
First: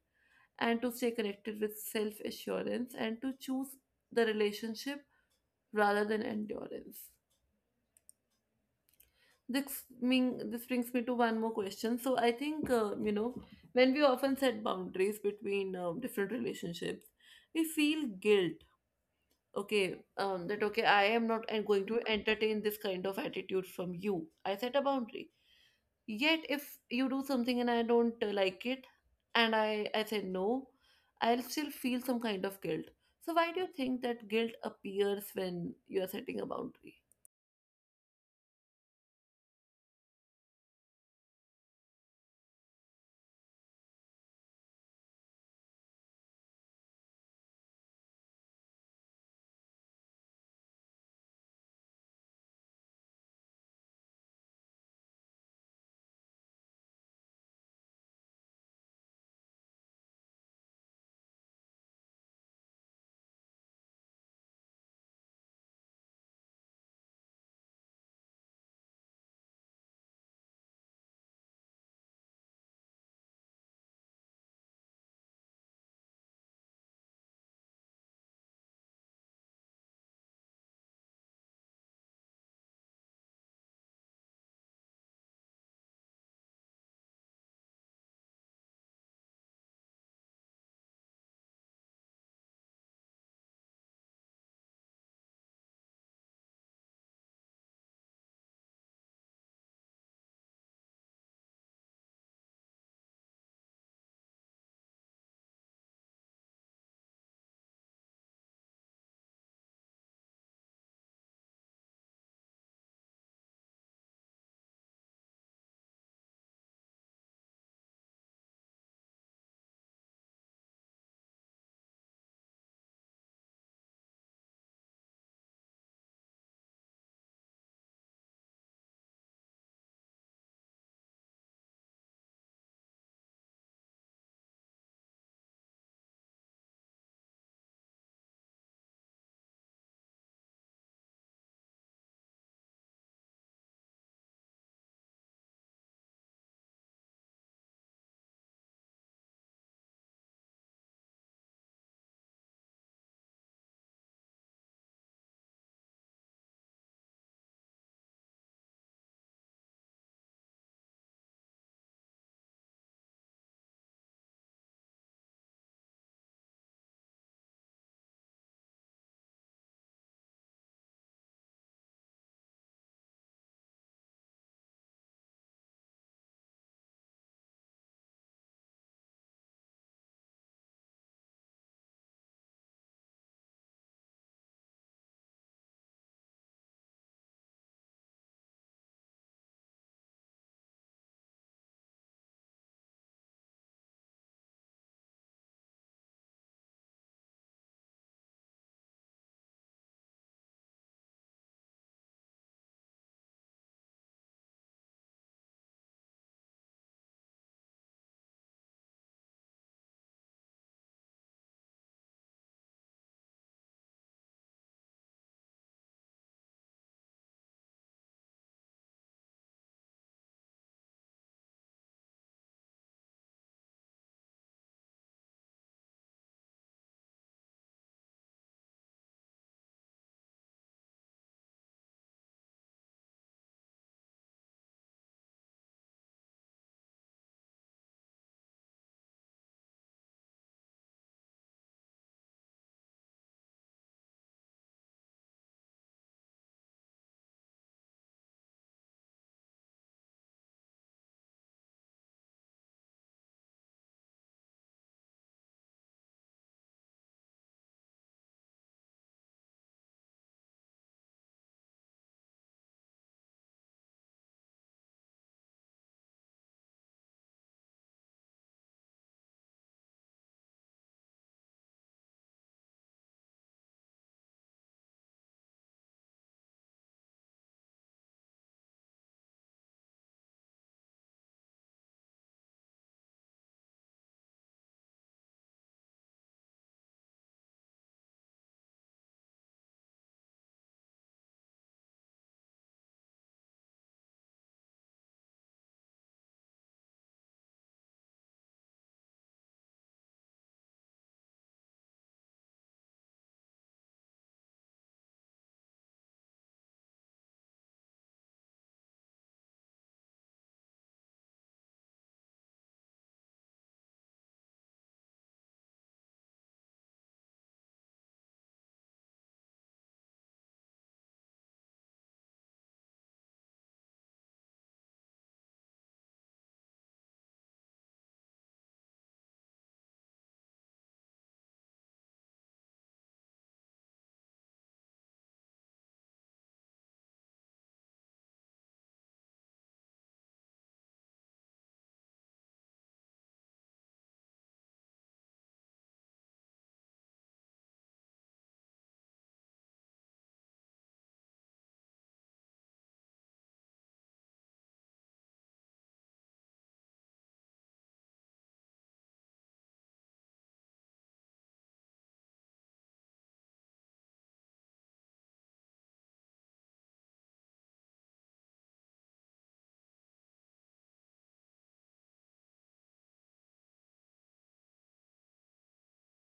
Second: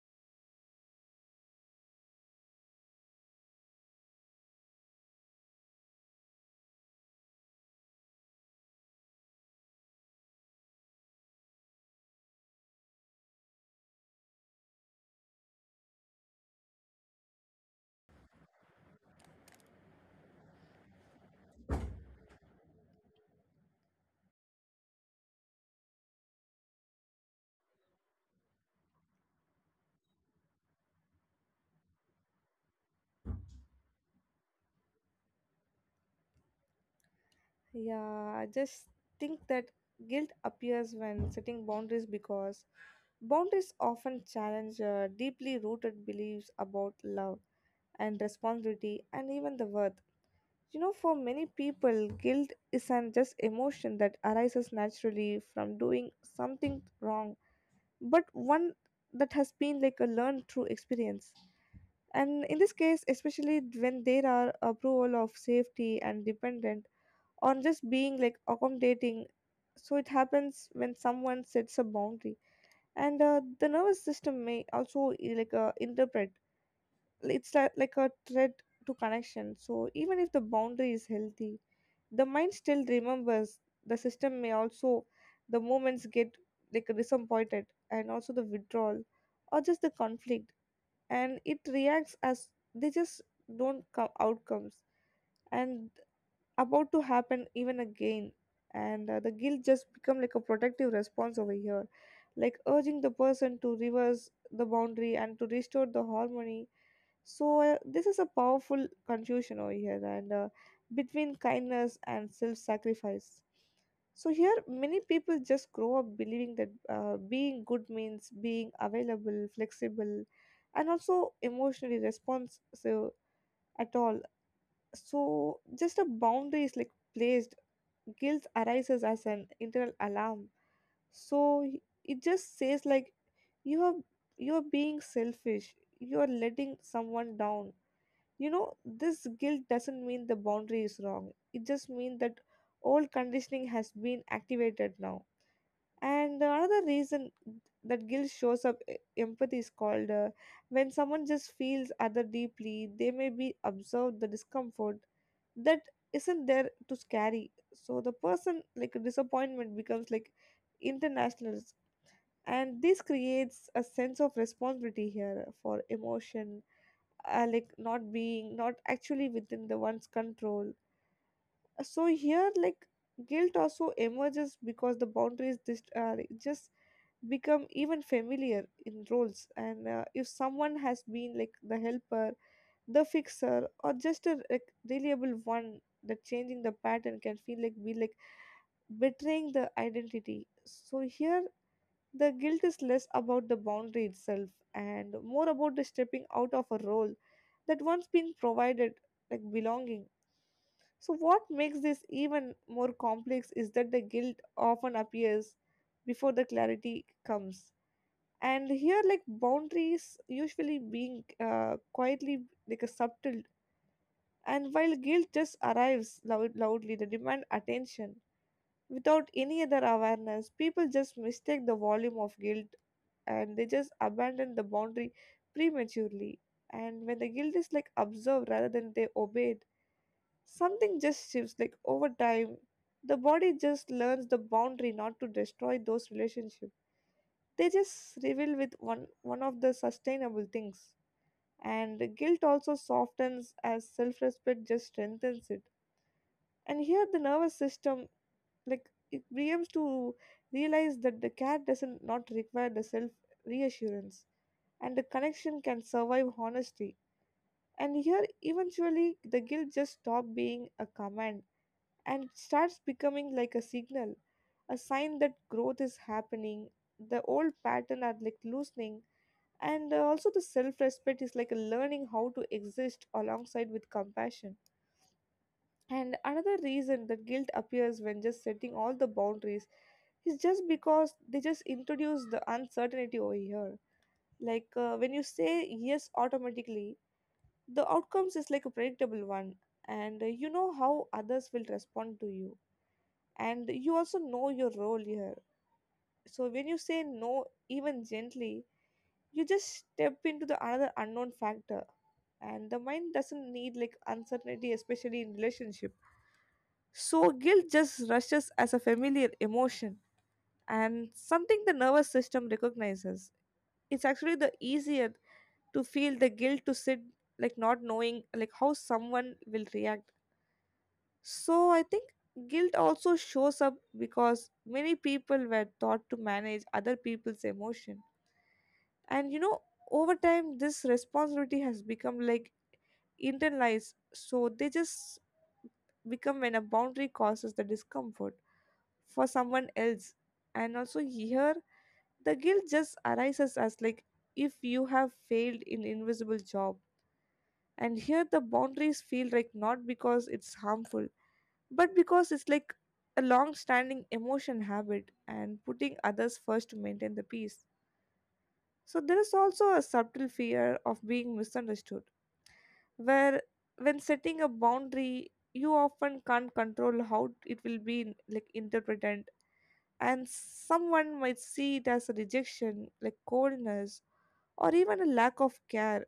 Speaker 1: and to stay connected with self assurance, and to choose the relationship rather than endurance. This mean this brings me to one more question. So I think uh, you know, when we often set boundaries between um, different relationships, we feel guilt, okay, um, that okay I am not en- going to entertain this kind of attitude from you, I set a boundary, yet if you do something and I don't uh, like it, and i i say no, I'll still feel some kind of guilt. So why do you think that guilt appears when you are setting a boundary?
Speaker 2: Yeah, I just think that guilt appears when setting boundaries because boundaries often challenge uh, deeply rooted beliefs about love and responsibility and even the worth. You know, for many people, guilt is an just emotion that arises naturally from doing something wrong, but one that has been like a learned through experience. And in this case, especially when there are approval of safety and dependent on just being like accommodating, so it happens when someone sets a boundary, and uh, the nervous system may also eh, like uh, interpret it's like, like a threat to connection. So even if the boundary is healthy, the mind still remembers, the system may also, the moments get like disappointed, and also the withdrawal or just the conflict, and it reacts as they just don't come outcomes and about to happen even again. And uh, the guilt just become like a protective response over here, like urging the person to reverse the boundary and to restore the harmony. So uh, this is a powerful confusion over here, and uh, between kindness and self-sacrifice. So here, many people just grow up believing that uh, being good means being available, flexible, and also emotionally responsive at all. So just a boundary is like placed. Guilt arises as an internal alarm. So y- it just says like you are, you are being selfish. You are letting someone down. You know, this guilt doesn't mean the boundary is wrong. It just means that old conditioning has been activated now. And the another reason that guilt shows up, e- empathy is called. Uh, when someone just feels other deeply, they may be observed the discomfort that isn't there to carry. So the person like a disappointment becomes like international, and this creates a sense of responsibility here for emotion, uh, like not being not actually within the one's control. Uh, so here, like guilt also emerges because the boundaries dist- uh, like, just become even familiar in roles. And uh, if someone has been like the helper, the fixer, or just a like, reliable one, that changing the pattern can feel like be like betraying the identity. So here the guilt is less about the boundary itself and more about the stepping out of a role that once been provided, like belonging. So, what makes this even more complex is that the guilt often appears before the clarity comes. And here, like boundaries usually being uh, quietly, like a subtle, and while guilt just arrives loud, loudly, the demand attention without any other awareness. People just mistake the volume of guilt and they just abandon the boundary prematurely. And when the guilt is like observed rather than they obeyed, something just shifts like over time. The body just learns the boundary not to destroy those relationships. They just reveal with one one of the sustainable things. And guilt also softens as self respect just strengthens it. And here the nervous system like it begins to realize that the cat doesn't not require the self reassurance and the connection can survive honesty. And here eventually the guilt just stops being a command and starts becoming like a signal, a sign that growth is happening, the old pattern are like loosening, and uh, also the self respect is like a learning how to exist alongside with compassion. And another reason that guilt appears when just setting all the boundaries is just because they just introduce the uncertainty over here. Like uh, when you say yes automatically, the outcomes is like a predictable one, and uh, you know how others will respond to you, and you also know your role here. So when you say no, even gently, you just step into the another unknown factor, and the mind doesn't need like uncertainty, especially in relationship. So guilt just rushes as a familiar emotion and something the nervous system recognizes. It's actually the easier to feel the guilt to sit like not knowing like how someone will react. So I think guilt also shows up because many people were taught to manage other people's emotion. And you know, over time this responsibility has become like internalized, so they just become when a boundary causes the discomfort for someone else. And also here the guilt just arises as like if you have failed in invisible job, and here the boundaries feel like not because it's harmful but because it's like a long standing emotion habit and putting others first to maintain the peace. So there is also a subtle fear of being misunderstood, where when setting a boundary you often can't control how it will be like interpreted, and someone might see it as a rejection, like coldness, or even a lack of care,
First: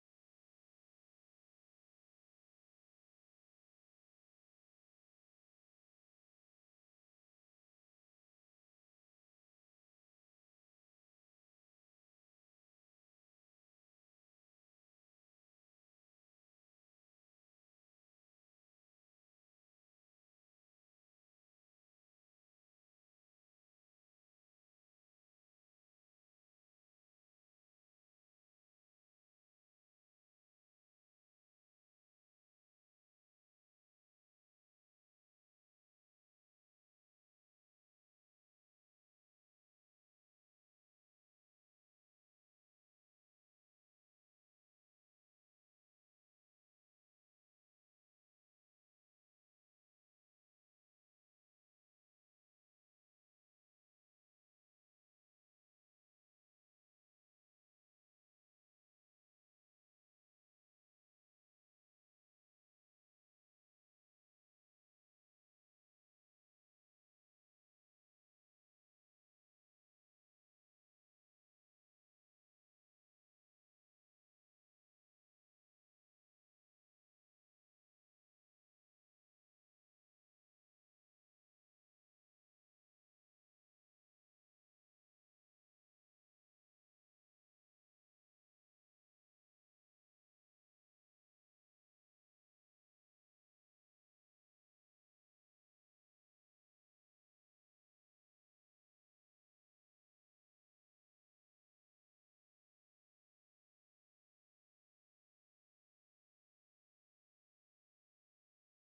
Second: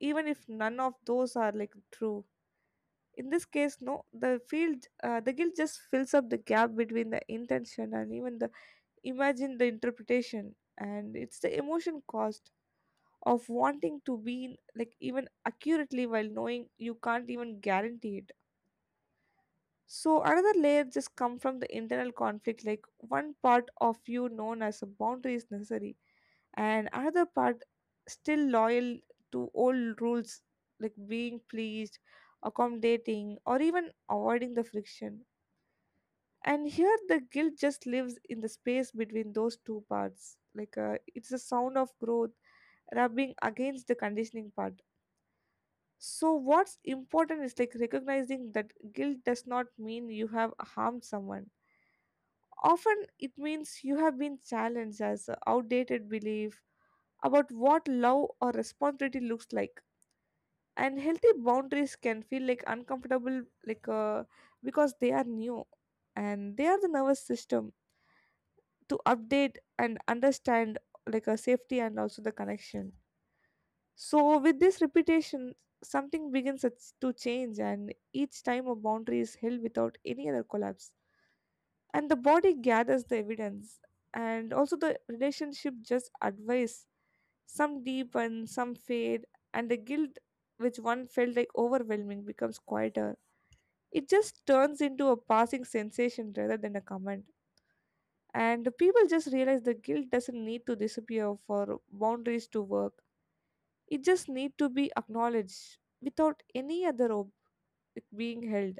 Speaker 2: even if none of those are like true. In this case, no, the field, uh, the guilt just fills up the gap between the intention and even the imagine the interpretation, and it's the emotion cost of wanting to be like even accurately while knowing you can't even guarantee it. So another layer just come from the internal conflict, like one part of you known as a boundary is necessary, and another part still loyal to old rules, like being pleased, accommodating, or even avoiding the friction. And here the guilt just lives in the space between those two parts, like uh, it's a sound of growth rubbing against the conditioning part. So what's important is like recognizing that guilt does not mean you have harmed someone. Often it means you have been challenged as a outdated belief about what love or responsibility looks like. And healthy boundaries can feel like uncomfortable, like uh, because they are new and they are the nervous system to update and understand like a safety and also the connection. So with this repetition something begins at- to change, and each time a boundary is held without any other collapse, and the body gathers the evidence, and also the relationship just advice, some deepen, some fade, and the guilt which one felt like overwhelming becomes quieter. It just turns into a passing sensation rather than a comment, and the people just realize the guilt doesn't need to disappear for boundaries to work, it just need to be acknowledged without any other ob- it being held.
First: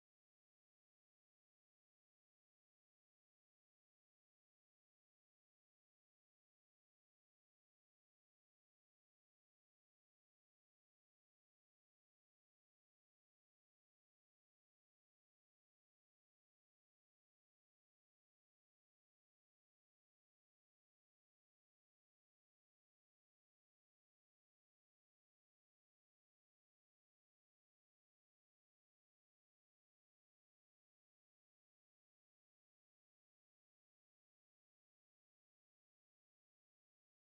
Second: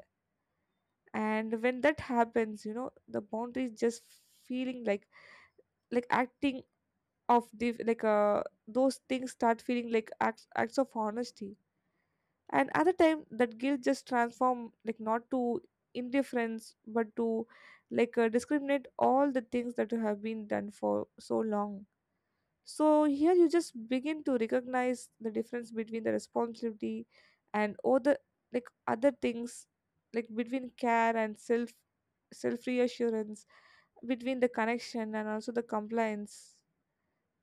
Speaker 2: And when that happens, you know, the boundaries just feeling like like acting of the like, uh, those things start feeling like acts acts of honesty. And at the time that guilt just transform like not to indifference but to like, uh, discriminate all the things that have been done for so long. So here you just begin to recognize the difference between the responsibility and other, like other things, like between care and self, self reassurance, between the connection and also the compliance.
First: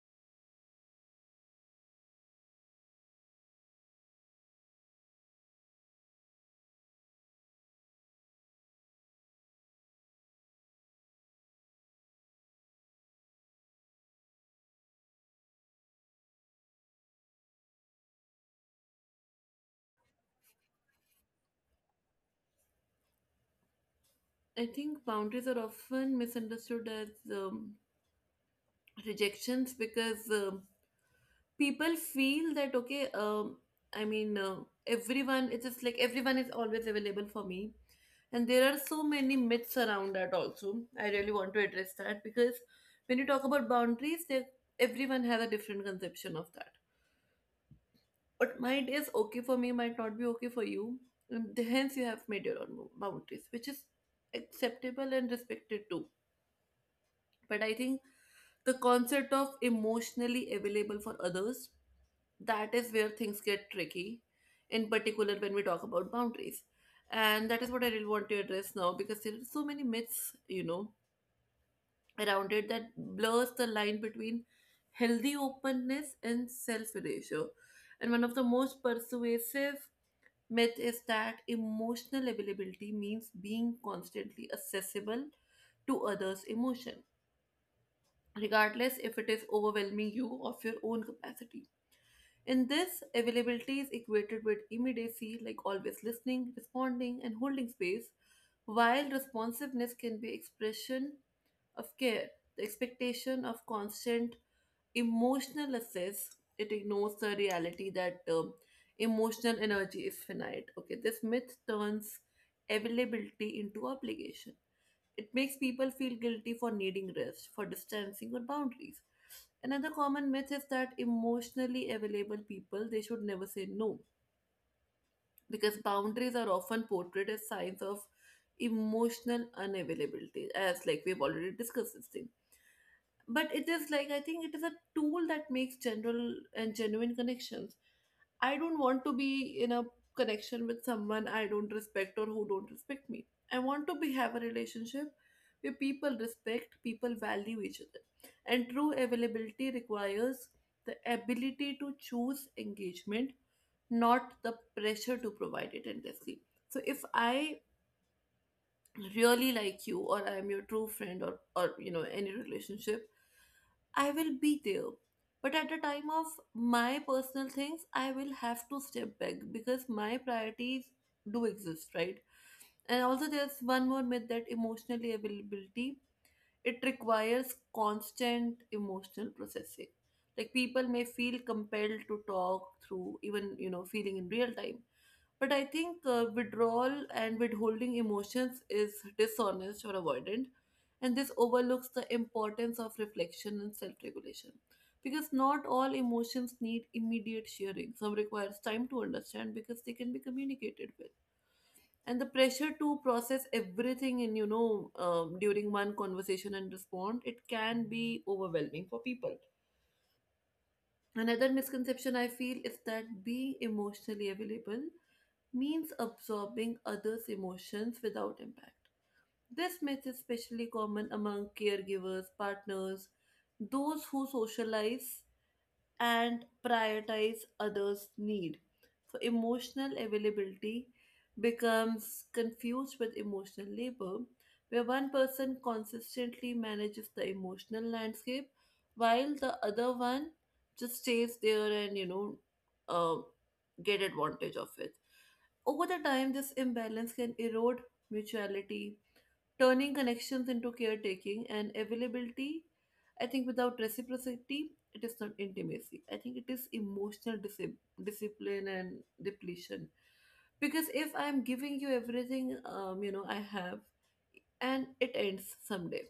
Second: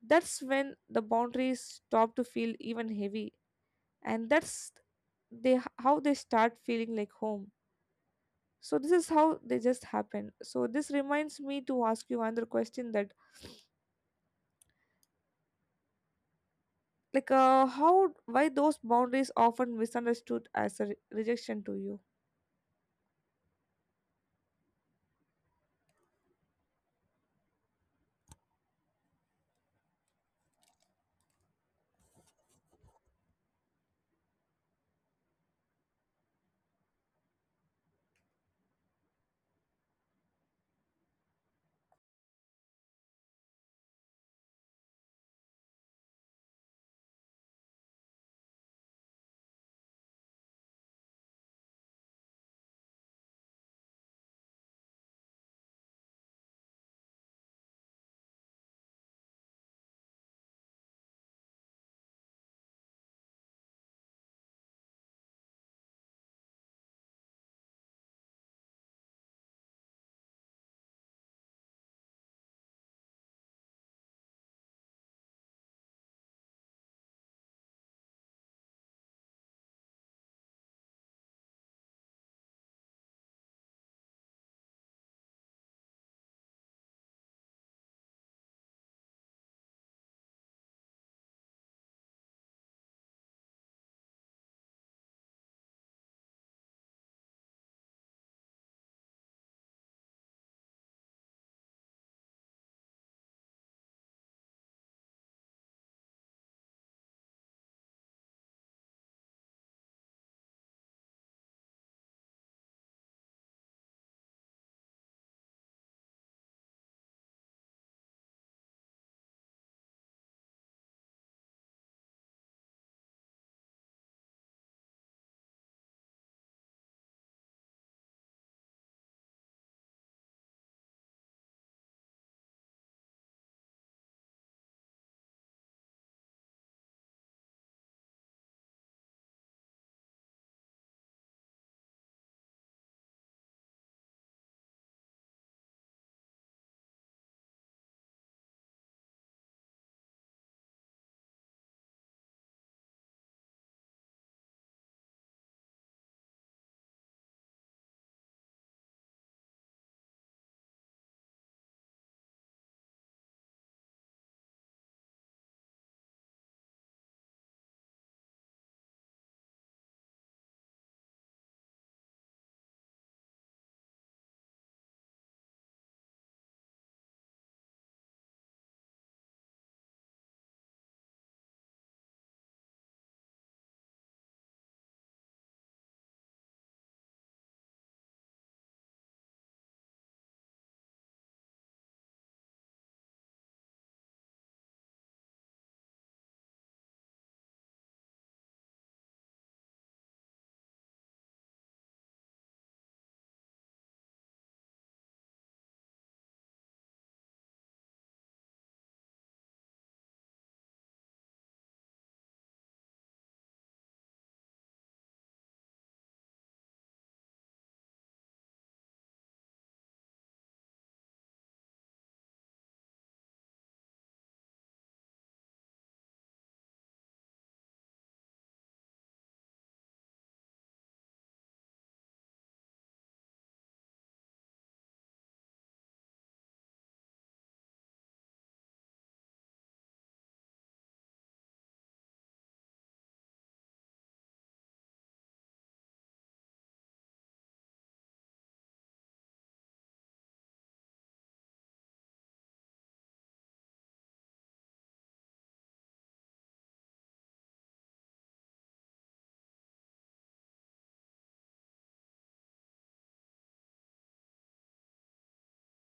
Speaker 2: That's when the boundaries stop to feel even heavy, and that's they how they start feeling like home. So this is how they just happen. So this reminds me to ask you another question, that like uh, how, why those boundaries often misunderstood as a re- rejection to you?
Speaker 1: I think boundaries are often misunderstood as um, rejections, because um people feel that okay, um, I mean, uh, everyone. It's just like everyone is always available for me, and there are so many myths around that. Also, I really want to address that, because when you talk about boundaries, there everyone has a different conception of that. What might is okay for me might not be okay for you, and hence you have made your own boundaries, which is acceptable and respected too. But I think the concept of emotionally available for others, that is where things get tricky, in particular when we talk about boundaries, and that is what I really want to address now, because there are so many myths you know around it, that blurs the line between healthy openness and self erasure. And one of the most persuasive myth is that emotional availability means being constantly accessible to others emotion, regardless if it is overwhelming you of your own capacity. In this, availability is equated with immediacy, like always listening, responding, and holding space. While responsiveness can be expression of care, the expectation of constant emotional assess, it ignores the reality that um, emotional energy is finite. Okay, this myth turns availability into obligation. It makes people feel guilty for needing rest, for distancing or boundaries. Another common myth is that emotionally available people they should never say no, because boundaries are often portrayed as signs of emotional unavailability, as like we've already discussed this thing. But it is like I think it is a tool that makes general and genuine connections. I don't want to be in a connection with someone I don't respect or who don't respect me. I want to be have a relationship where people respect, people value each other. And true availability requires the ability to choose engagement, not the pressure to provide it endlessly. So if I really like you or I am your true friend or or you know any relationship, I will be there, but at the time of my personal things I will have to step back because my priorities do exist, right? And also, there's one more myth that emotional availability, it requires constant emotional processing. Like, people may feel compelled to talk through even you know feeling in real time. But I think uh, withdrawal and withholding emotions is dishonest or avoidant, and this overlooks the importance of reflection and self-regulation, because not all emotions need immediate sharing. Some requires time to understand because they can be communicated with. And the pressure to process everything in you know um, during one conversation and respond, it can be overwhelming for people. Another misconception I feel is that being emotionally available means absorbing others' emotions without impact. This myth is especially common among caregivers, partners, those who socialize and prioritize others' need. So emotional availability becomes confused with emotional labor, where one person consistently manages the emotional landscape while the other one just stays there and you know uh, get advantage of it. Over the time, this imbalance can erode mutuality, turning connections into caretaking and availability. I think without reciprocity, it is not intimacy. I think it is emotional disip- discipline and depletion. Because if I'm giving you everything, um, you know, I have, and it ends someday.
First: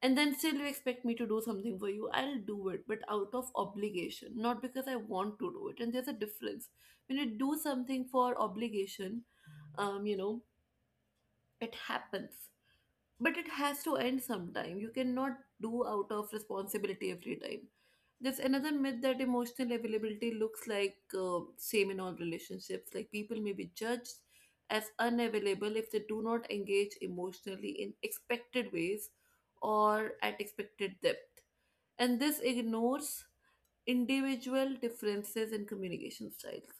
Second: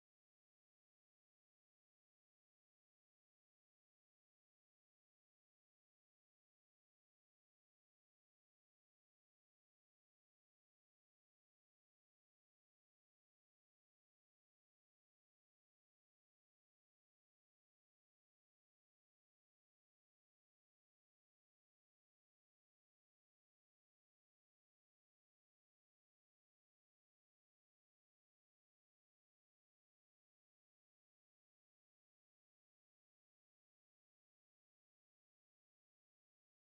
Speaker 1: And then still you expect me to do something for you, I'll do it, but out of obligation, not because I want to do it. And there's a difference. When you do something for obligation, um, you know, it happens, but it has to end sometime. You cannot do out of responsibility every time. There's another myth that emotional availability looks like uh, same in all relationships. Like, people may be judged as unavailable if they do not engage emotionally in expected ways or at expected depth, and this ignores individual differences in communication styles,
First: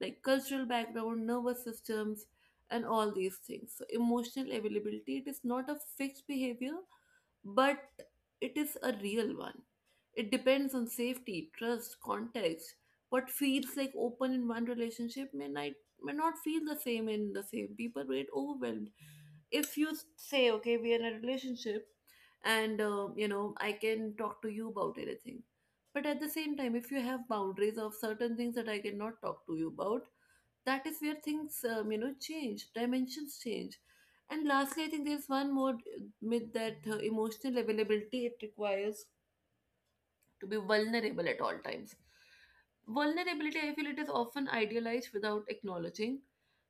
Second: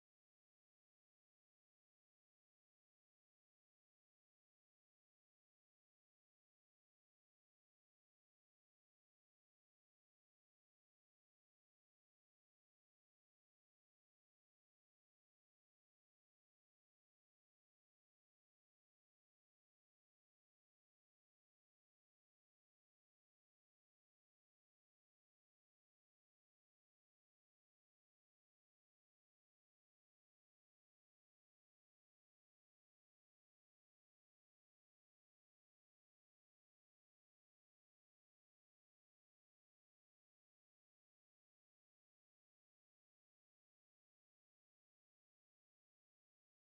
Speaker 1: like cultural background, nervous systems, and all these things. So emotional availability, it is not a fixed behavior, but it is a real one. It depends on safety, trust, context. What feels like open in one relationship may not, may not feel the same in the same. People get overwhelmed. If you say, okay, we are in a relationship, and, uh, you know, I can talk to you about anything. But at the same time, if you have boundaries of certain things that I cannot talk to you about, that is where things um, you know change dimensions change. And lastly, I think there's one more uh, myth that uh, emotional availability, it requires to be vulnerable at all times. Vulnerability, I feel, it is often idealized without acknowledging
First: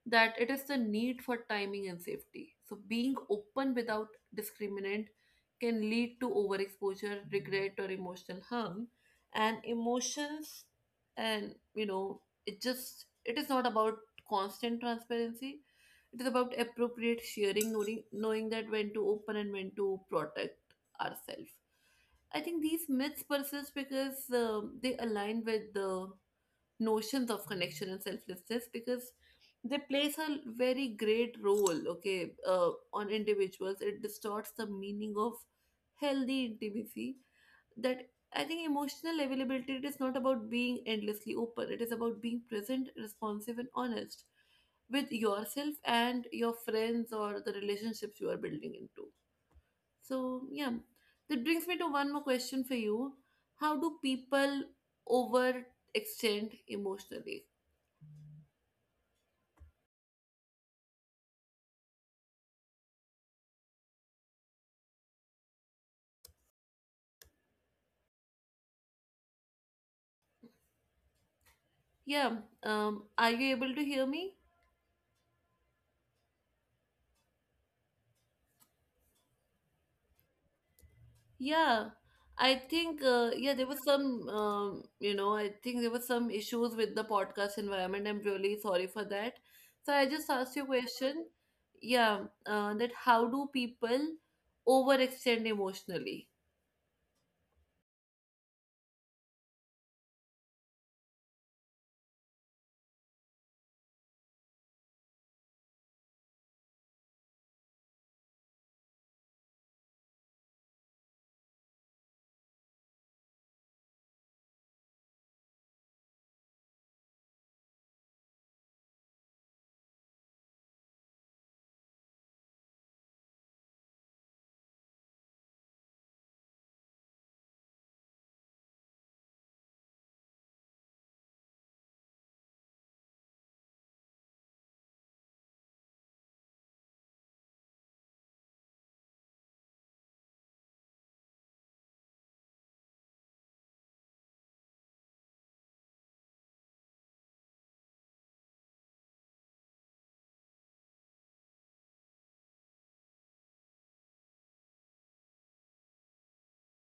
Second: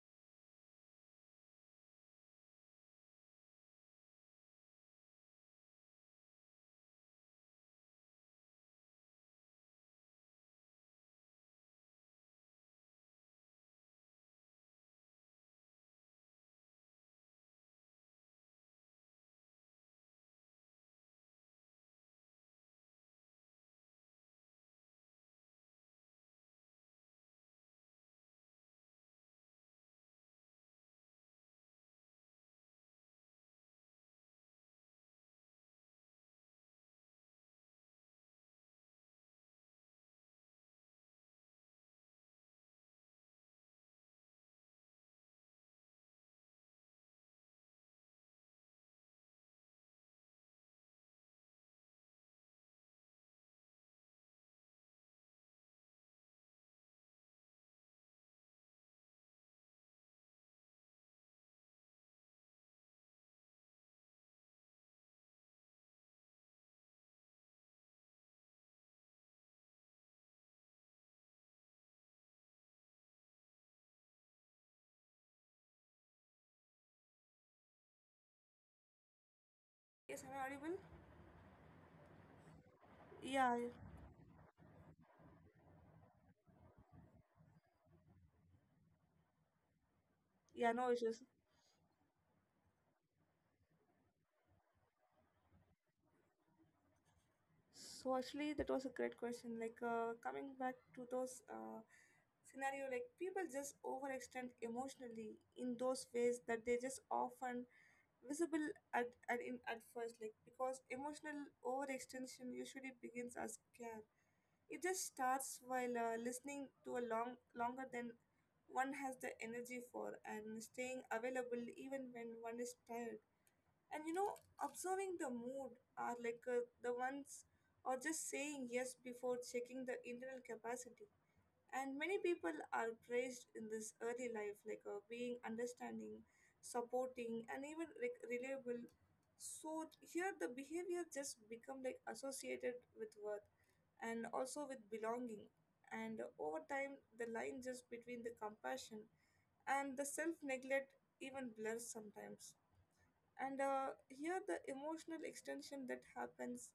Speaker 1: that it is the need for timing and safety. So being open without discriminant can lead to overexposure, regret, or emotional harm. And emotions, and you know, it just, it is not about constant transparency. It is about appropriate sharing, knowing, knowing that when to open and when to protect ourselves. I think these myths persist because um they align with the notions of connection and selflessness, because they plays a very great role, okay, uh, on individuals. It distorts the meaning of healthy intimacy. That I think emotional availability, it is not about being endlessly open. It is about being present, responsive, and honest with yourself and your friends or the relationships you are building into. So, yeah, that brings me to one more question for you. How do people overextend emotionally? Yeah, um, are you able to hear me?
Speaker 2: Yes, am I audible?
Speaker 1: Yeah, I think, uh, yeah,
Speaker 2: Yeah,
Speaker 1: there was some, um, you know, I think there was some issues with the podcast environment. I'm really sorry for that. So I just asked you a
Speaker 2: yeah, no
Speaker 1: question.
Speaker 2: issues.
Speaker 1: Yeah, uh, that how do people overextend emotionally?
Speaker 2: So actually, that was a great question. Like uh, coming back to those uh, scenario, like people just overextend emotionally in those ways that they just often visible at at, in, at first. Like because emotional overextension usually begins as care. It just starts while uh, listening to a long longer than one has the energy for and staying available even when one is tired, and you know, observing the mood are like uh, the ones, or just saying yes before checking the internal capacity. And many people are praised in this early life, like uh, being understanding, supporting, and even like reliable. So here the behavior just become like associated with worth and also with belonging, and over time the line just between the compassion and the self neglect even blurs sometimes. And uh, here the emotional extension that happens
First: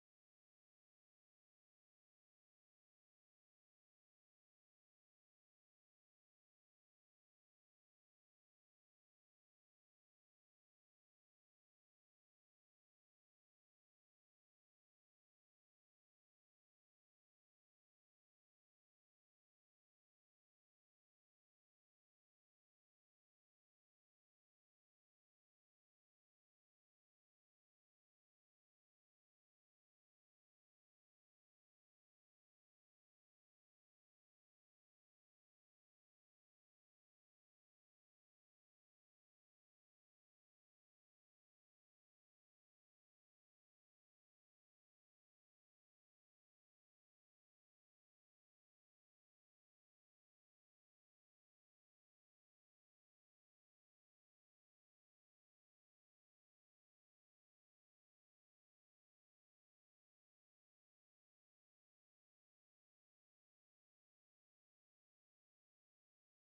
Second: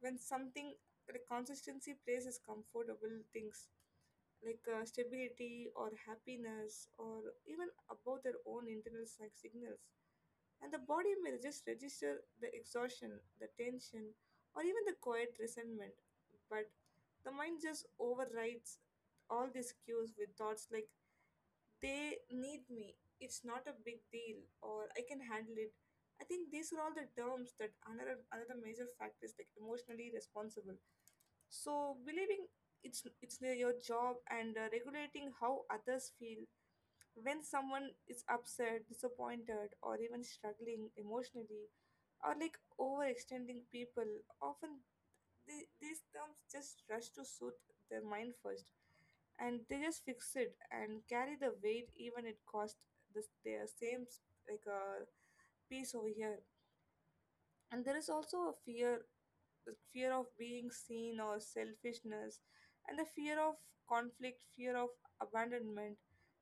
Speaker 2: when something the consistency places comfortable things, like uh, stability or happiness or even about their own internal psych signals, and the body may just register the exhaustion, the tension, or even the quiet resentment, but the mind just overrides all these cues with thoughts like they need me, it's not a big deal, or I can handle it. I think these are all the terms that another another major factor is like emotionally responsible. So believing it's it's your job, and uh, regulating how others feel when someone is upset, disappointed, or even struggling emotionally, or like overextending people. Often the, these terms just rush to suit their mind first, and they just fix it and carry the weight even it cost the their same s- like a piece over here. And there is also a fear fear of being seen or selfishness, and the fear of conflict, fear of abandonment,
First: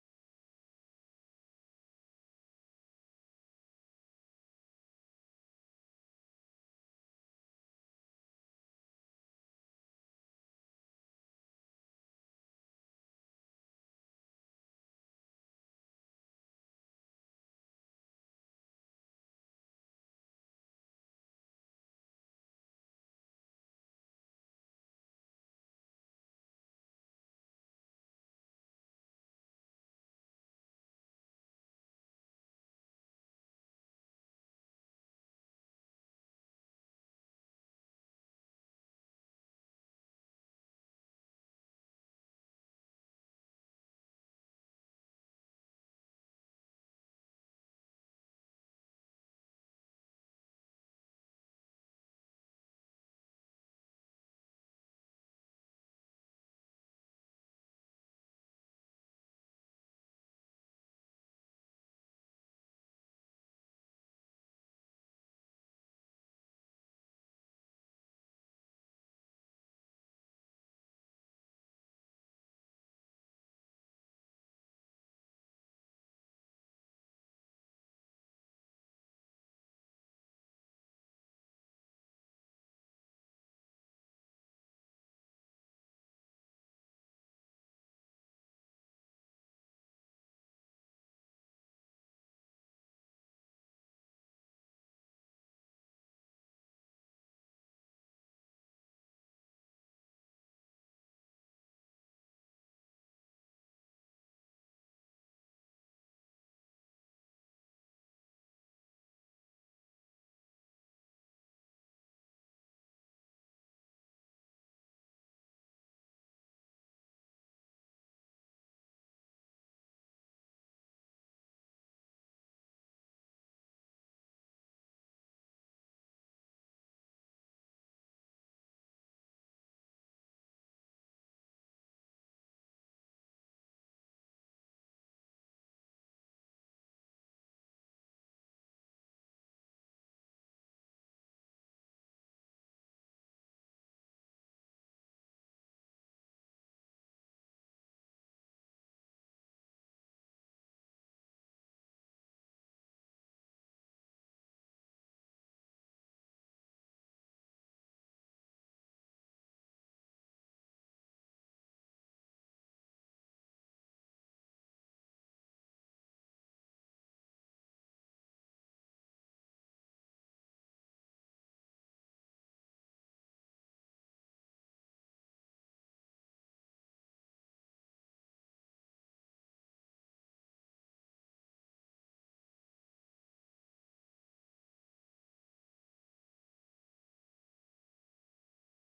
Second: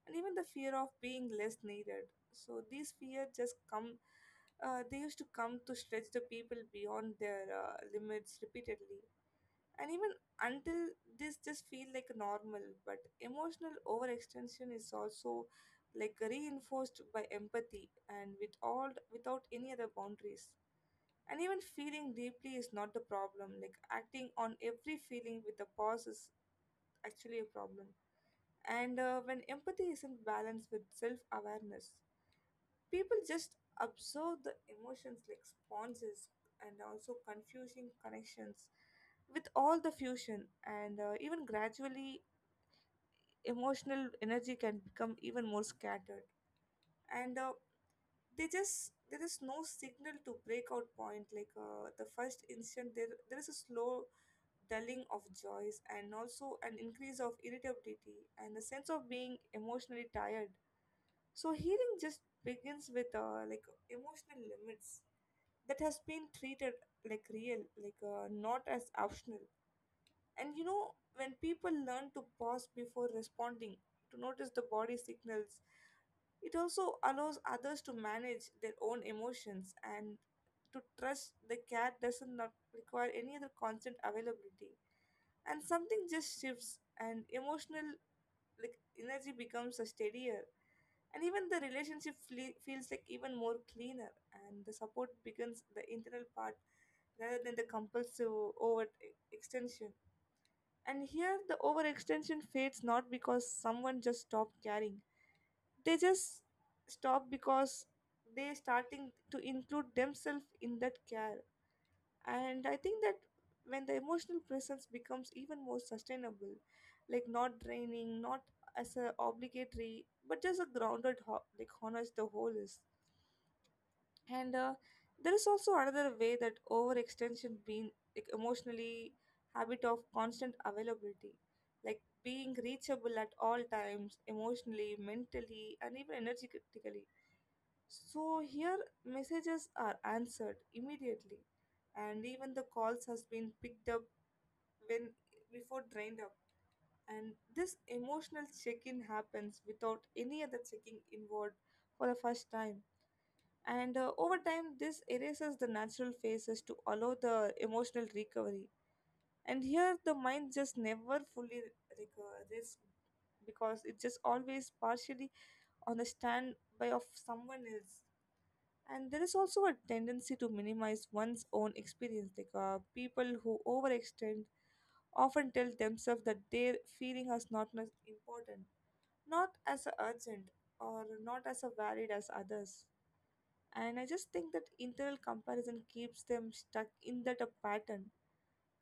Speaker 2: and even the fear of being less needed. So these fear just come. Uh, they used to come to stretch the people beyond their uh, limits repeatedly, and even until this just feel like normal. But emotional overextension is also like reinforced by empathy and with all without any other boundaries. And even feeling deeply is not the problem, like acting on every feeling with a pause is actually a problem. And uh, when empathy isn't balanced with self-awareness, people just observe the emotions like sponges, and also confusing connections with all the fusion and uh, even gradually emotional energy can become even more scattered. And uh, they just there is no signal to breakout point, like uh, the first instant there there is a slow dulling of joys, and also an increase of irritability and a sense of being emotionally tired. So healing just begins with uh, like emotional limits that has been treated like real, like uh, not as optional. And you know, when people learn to pause before responding, to notice the body signals, it also allows others to manage their own emotions and to trust the care doesn't not require any other constant availability. And something just shifts, and emotional like energy becomes a steadier, and even the relationship fle- feels like even more cleaner, and the support becomes the internal part rather than the compulsive over e-, extension. And here the overextension fades not because someone just stopped caring, they just stop because they starting to include themselves in that care. And I think that when the emotional presence becomes even more sustainable, like not draining, not as a obligatory, but just a grounded ho- like honest the whole is. And uh, there is also another way that overextension being like emotionally habit of constant availability, like being reachable at all times emotionally, mentally, and even energetically. So here messages are answered immediately, and even the calls has been picked up when before drained up. And this emotional check-in happens without any other checking involved for the first time. And uh, over time this erases the natural phases to allow the emotional recovery. And here the mind just never fully recovers because it just always partially on the standby of someone else. And there is also a tendency to minimize one's own experience. Like uh, people who overextend often tell themselves that their feeling is not as important, not as urgent, or not as varied as others. And I just think that internal comparison keeps them stuck in that a pattern.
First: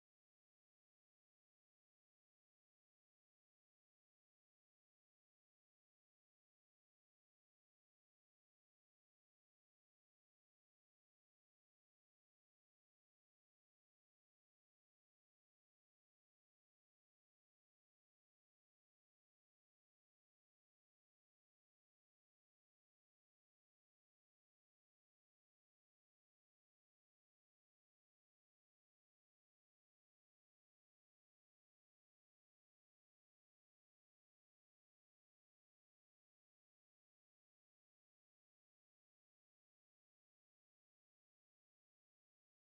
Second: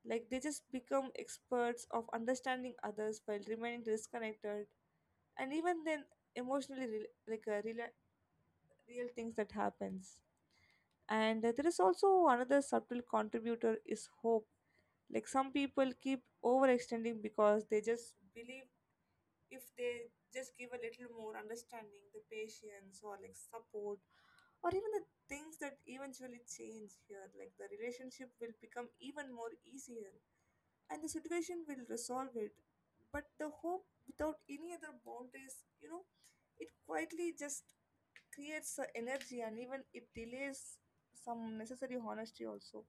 Speaker 2: Like they just become experts of understanding others while remaining disconnected, and even then emotionally, rel like uh, real, real things that happens. And uh, there is also another subtle contributor is hope. Like some people keep overextending because they just believe if they just give a little more understanding, the patience or like support, or even the things that eventually change here, like the relationship will become even more easier and the situation will resolve it. But the hope without any other boundaries, you know, it quietly just creates the energy, and even it delays some necessary honesty also.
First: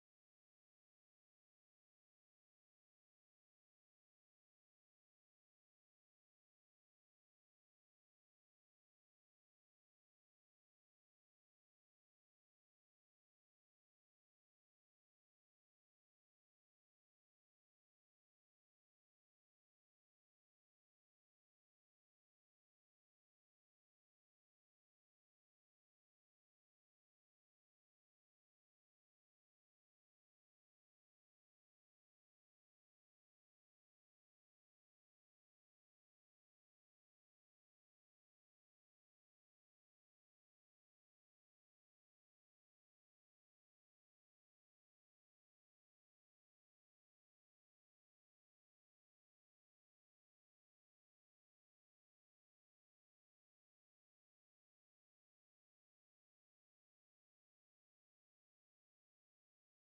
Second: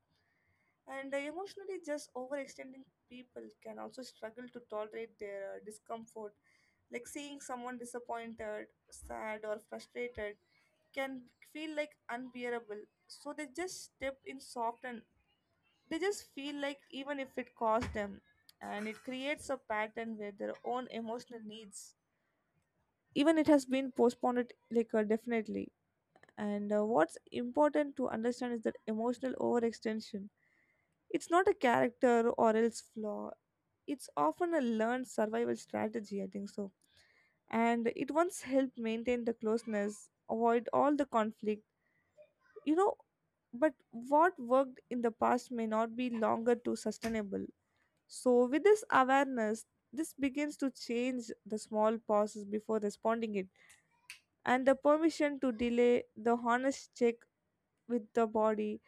Speaker 2: And uh, emotionally just overextending people can also struggle to tolerate their uh, discomfort, like seeing someone disappointed, sad, or frustrated can feel like unbearable. So they just step in soft, and they just feel like even if it costs them. And it creates a pattern where their own emotional needs even it has been postponed like uh, definitely. And uh, what's important to understand is that emotional overextension, it's not a character or else flaw. It's often a learned survival strategy, I think so. And it once helped maintain the closeness, avoid all the conflict, you know. But what worked in the past may not be longer to sustainable. So, with this awareness, this begins to change the small pauses before responding it, and the permission to delay the honest check with the body.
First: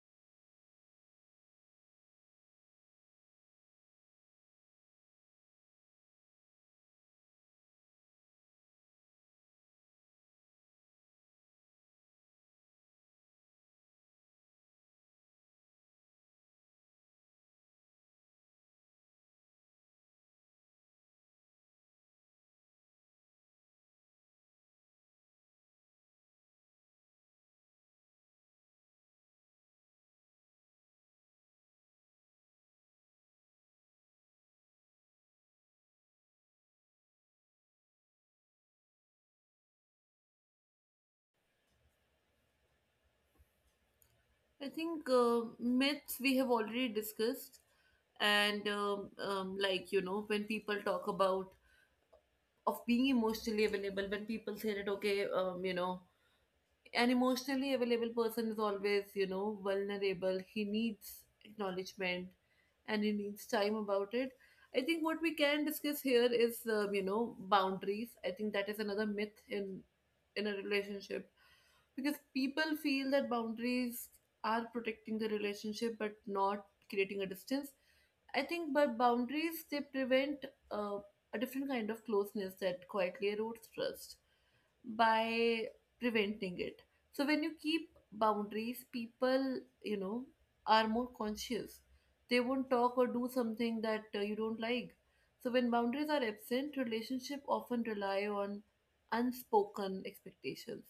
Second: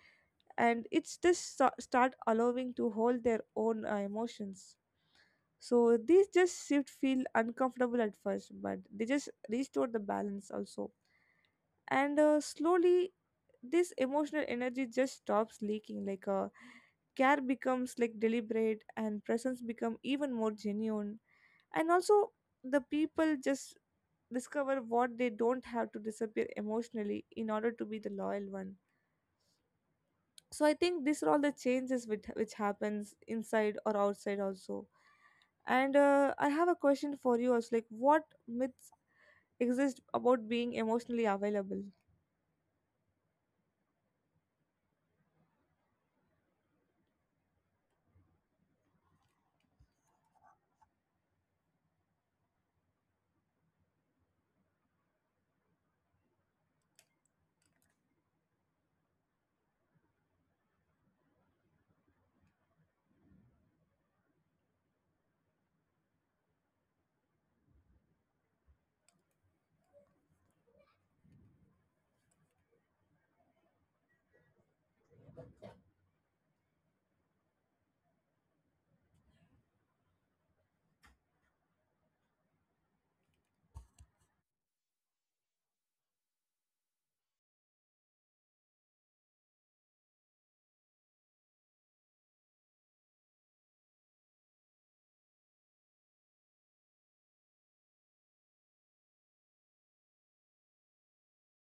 Speaker 2: And it's just so- start allowing to hold their own uh, emotions. So these just shift feel uncomfortable at first, but they just restore the balance also. And uh, slowly this emotional energy just stops leaking, like uh, care becomes like deliberate and presence become even more genuine. And also the people just discover what they don't have to disappear emotionally in order to be the loyal one. So I think these are all the changes which, which happens inside or outside also. And uh, i have a question for you also, like what myths exist about being emotionally available.
Speaker 1: I think uh, myths we have already discussed, and um, um, like you know, when people talk about of being emotionally available, when people say that okay, um, you know, an emotionally available person is always you know vulnerable, he needs acknowledgement and he needs time about it. I think what we can discuss here is um, you know boundaries. I think that is another myth in in a relationship, because people feel that boundaries are protecting the relationship but not creating a distance. I think by boundaries they prevent uh, a different kind of closeness that quietly erodes trust by preventing it. So when you keep boundaries, people, you know, are more conscious. They won't talk or do something that uh, you don't like. So when boundaries are absent, relationship often rely on unspoken expectations,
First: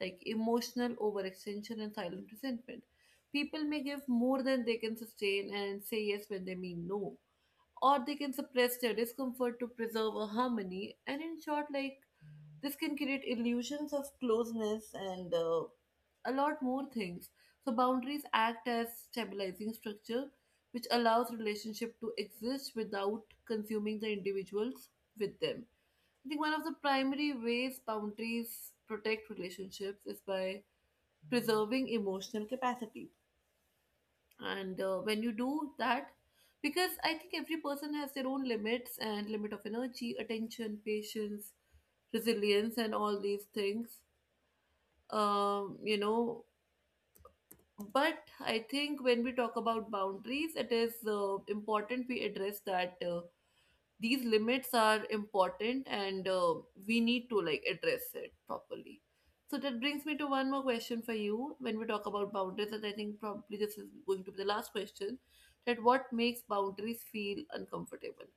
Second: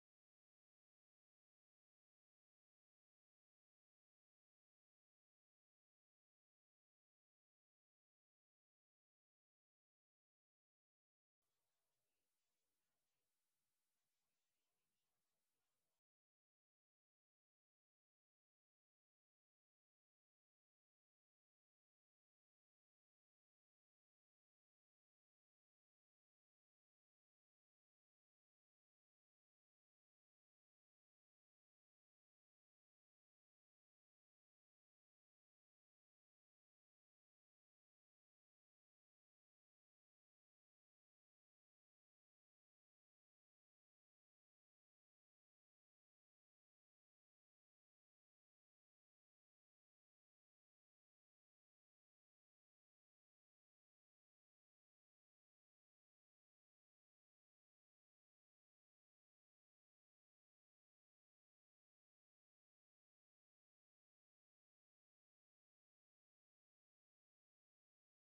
Speaker 1: like emotional overextension and silent resentment. People may give more than they can sustain and say yes when they mean no, or they can suppress their discomfort to preserve a harmony. And in short, like, this can create illusions of closeness and uh, a lot more things. So boundaries act as stabilizing structure, which allows relationship to exist without consuming the individuals with them. I think one of the primary ways boundaries protect relationships is by preserving emotional capacity. And uh, when you do that, because I think every person has their own limits and limit of energy, attention, patience, resilience, and all these things, um, you know but I think when we talk about boundaries, it is uh, important we address that uh, these limits are important, and uh, we need to like address it properly. So that brings me to one more question for you. When we talk about boundaries, and I think probably this is going to be the last question, that what makes boundaries feel uncomfortable?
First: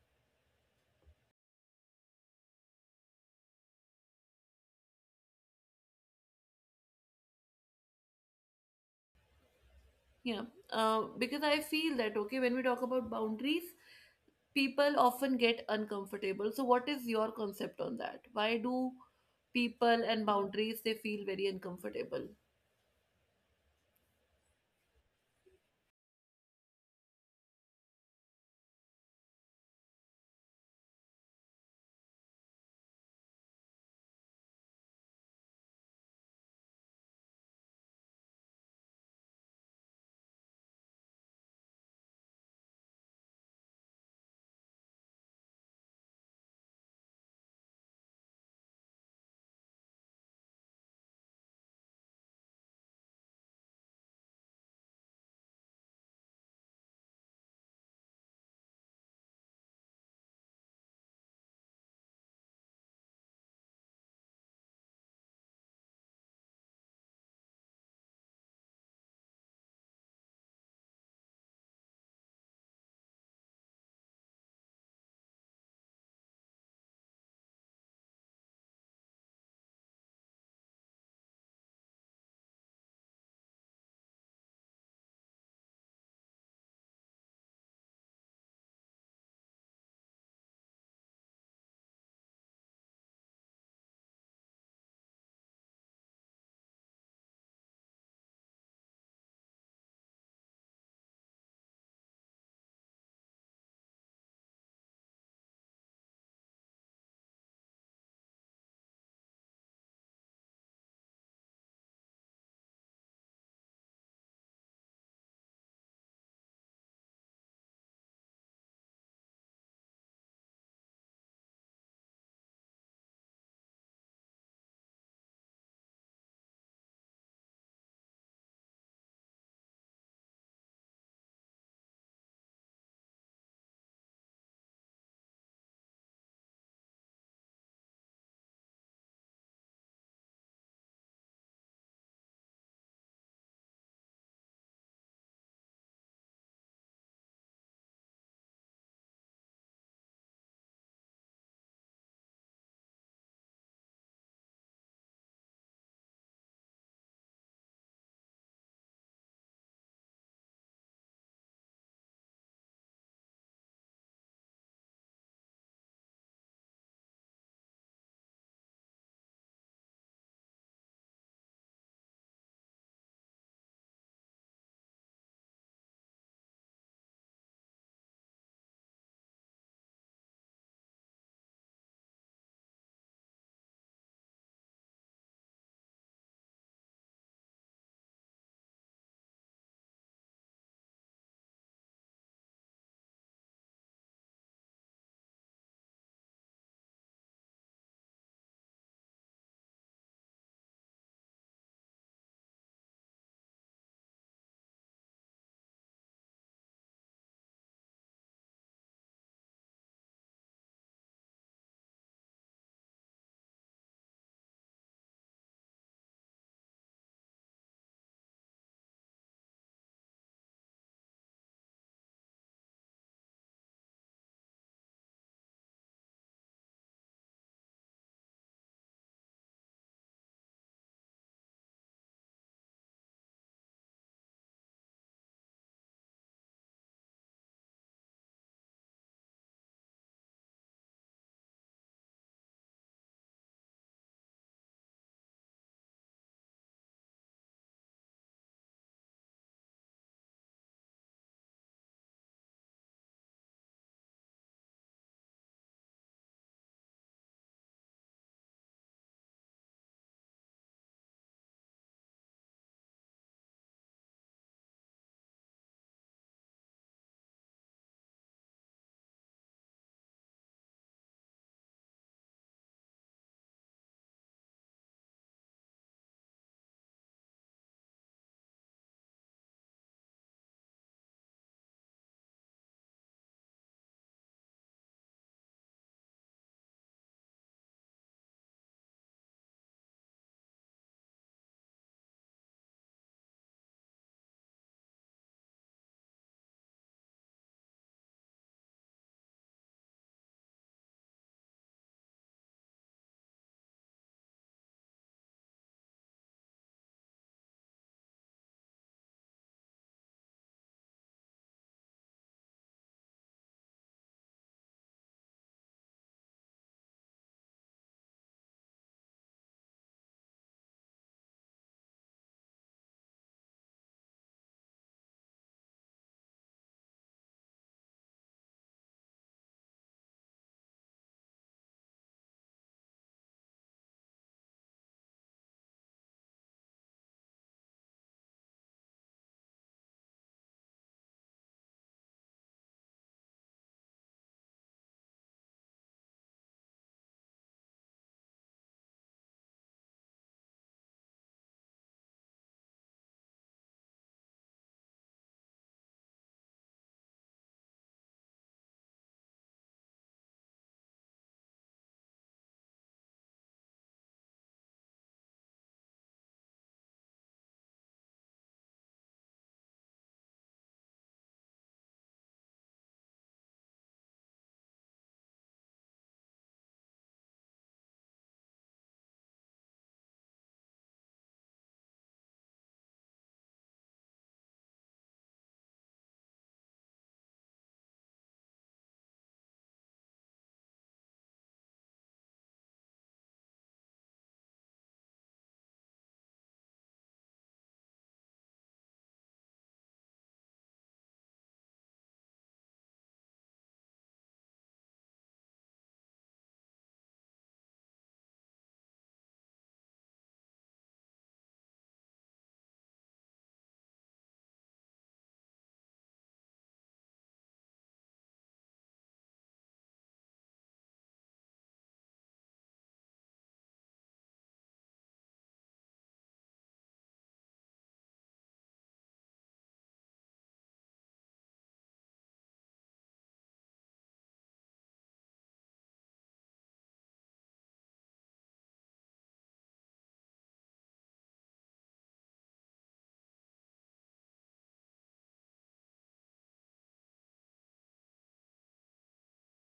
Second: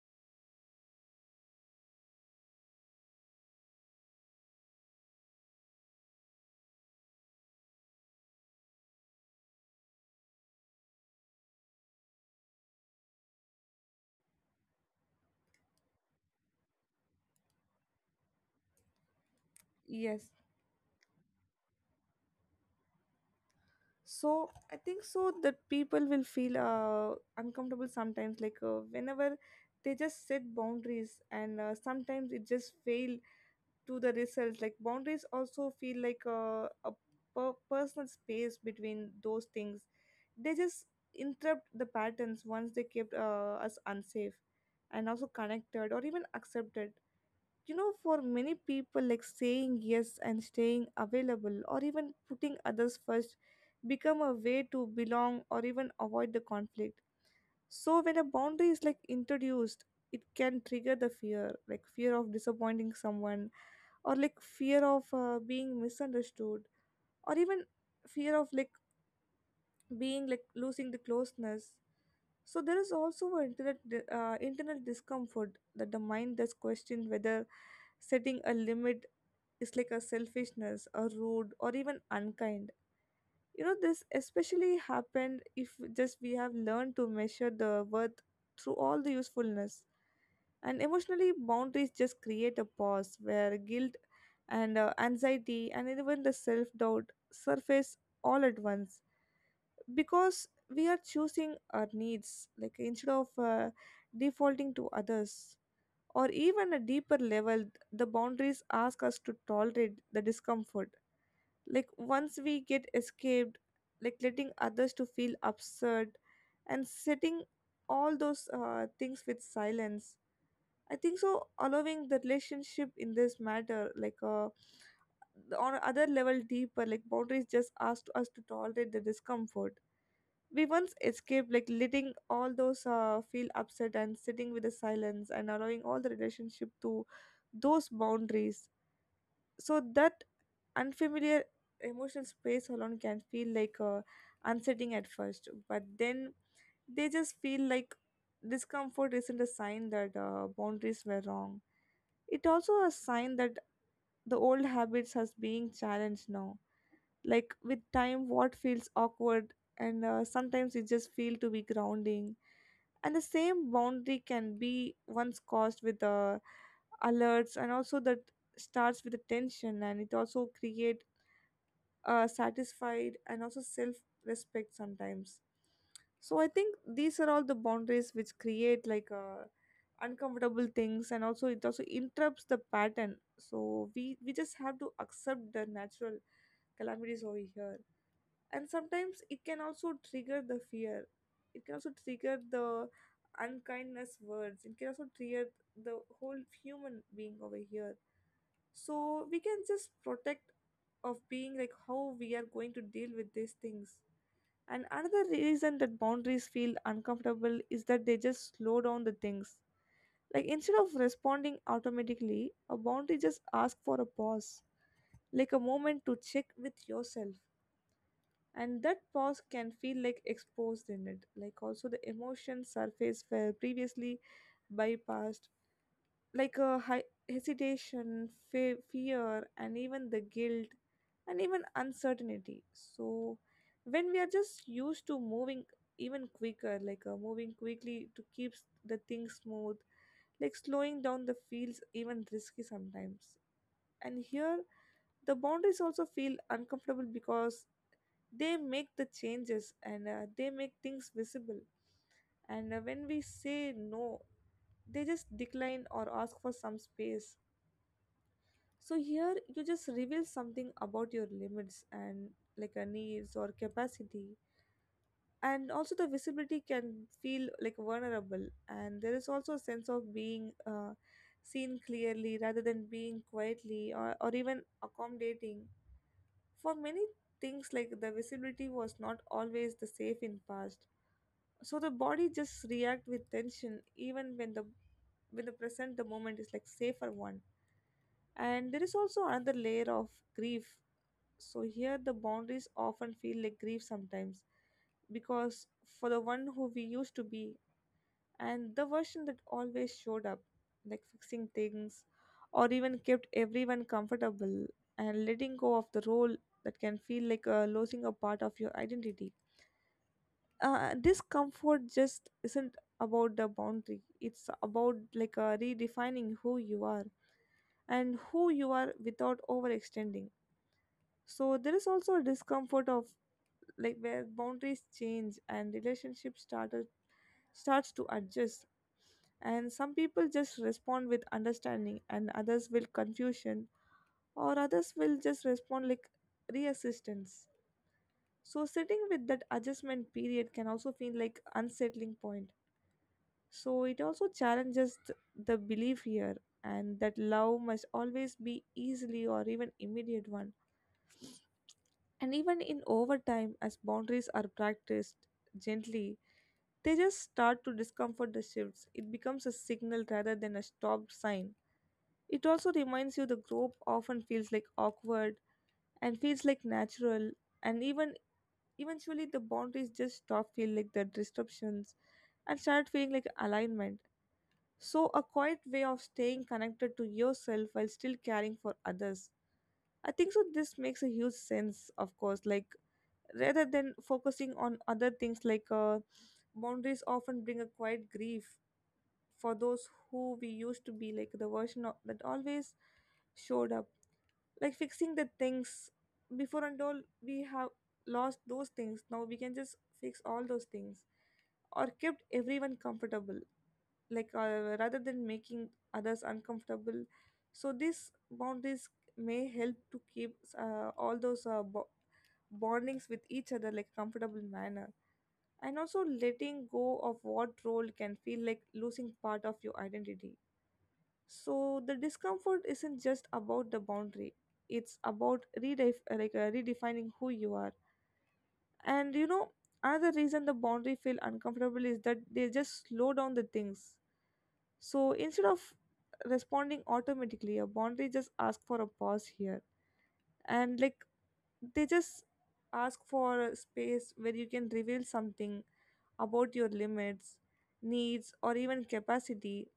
Speaker 1: Yeah, uh, because I feel that okay, when we talk about boundaries, people often get uncomfortable. So, what is your concept on that? Why do people
Speaker 2: Yes.
Speaker 1: and boundaries, they feel very uncomfortable?
Speaker 2: So I think so that people will feel uh, uncomfortable sometimes, like uh, whenever they just set boundaries, and uh, sometimes it just fail to the results, like boundaries also feel like a, a per- personal space between those things. They just interrupt the patterns once they kept uh, us unsafe and also connected or even accepted. You know, for many people like saying yes and staying available or even putting others first become a way to belong or even avoid the conflict. So when a boundary is like introduced, it can trigger the fear, like fear of disappointing someone, or like fear of uh, being misunderstood, or even fear of like being like losing the closeness. So there is also an internet, di- uh, internal discomfort that the mind does question whether setting a limit is like a selfishness, or rude, or even unkind. You know, this especially happened if just we have learned to measure the worth through all the usefulness. And emotionally boundaries just create a pause where guilt and uh, anxiety and even the self-doubt surface all at once, because we are choosing our needs like instead of uh, defaulting to others. Or even a deeper level, the boundaries ask us to tolerate the discomfort, like once we get escaped, like letting others to feel absurd and setting all those uh, things with silence. I think so, allowing the relationship in this matter like uh, the- on other level deeper, like boundaries just ask us to tolerate the discomfort we once escaped, like letting all those uh, feel upset and sitting with the silence and allowing all the relationship to those boundaries. So that unfamiliar emotional space alone can feel like uh, unsettling at first, but then they just feel like discomfort isn't a sign that uh, boundaries were wrong. It also a sign that the old habits has being challenged now. Like with time, what feels awkward and uh, sometimes it just feel to be grounding. And the same boundary can be once caused with uh, alerts, and also that starts with the tension and it also create uh, satisfied and also self respect sometimes. So I think these are all the boundaries which create like uh, uncomfortable things, and also it also interrupts the pattern. So we we just have to accept the natural calamities over here. And sometimes it can also trigger the fear, it can also trigger the unkindness words, it can also trigger the whole human being over here. So we can just protect of being like how we are going to deal with these things. And another reason that boundaries feel uncomfortable is that they just slow down the things, like instead of responding automatically, a boundary just asks for a pause, like a moment to check with yourself. And that pause can feel like exposed in it, like also the emotions surface were previously bypassed, like a hi- hesitation, fe- fear, and even the guilt, and even uncertainty. So, when we are just used to moving even quicker, like uh, moving quickly to keep s- the things smooth, like slowing down the feels even risky sometimes. And here, the boundaries also feel uncomfortable because they make the changes, and uh, they make things visible. And uh, when we say no, they just decline or ask for some space. So here you just reveal something about your limits and like a needs or capacity. And also the visibility can feel like vulnerable, and there is also a sense of being uh, seen clearly rather than being quietly or, or even accommodating for many things, like the visibility was not always the safe in past. So the body just react with tension even when the when the present the moment is like safer one. And there is also another layer of grief. So here the boundaries often feel like grief sometimes, because for the one who we used to be, and the version that always showed up, like fixing things or even kept everyone comfortable, and letting go of the role that can feel like uh, losing a part of your identity. Uh, discomfort just isn't about the boundary, it's about like uh, redefining who you are and who you are without overextending. So there is also a discomfort of like where boundaries change and relationships started starts to adjust. And some people just respond with understanding, and others will confusion, or others will just respond like reassistance. So sitting with that adjustment period can also feel like unsettling point. So it also challenges th- the belief here, and that love must always be easily or even immediate one. And even in overtime, as boundaries are practiced gently, they just start to discomfort the shifts. It becomes a signal rather than a stop sign. It also reminds you the group often feels like awkward and feels like natural, and even eventually the boundaries just stop feeling like the disruptions and start feeling like alignment. So, a quiet way of staying connected to yourself while still caring for others. I think so. This makes a huge sense, of course, like rather than focusing on other things like uh, boundaries often bring a quiet grief for those who we used to be, like the version of, that always showed up, like fixing the things before. And all we have lost those things, now we can just fix all those things, or kept everyone comfortable, like uh, rather than making others uncomfortable. So these boundaries may help to keep uh, all those uh, bo- bondings with each other like comfortable manner. And also letting go of what role can feel like losing part of your identity. So the discomfort isn't just about the boundary; it's about redef- like uh, redefining who you are. And you know, another reason the boundary feel uncomfortable is that they just slow down the things. So instead of responding automatically, a boundary just ask for a pause here, and like they just ask for a space where you can reveal something about your limits, needs, or even capacity.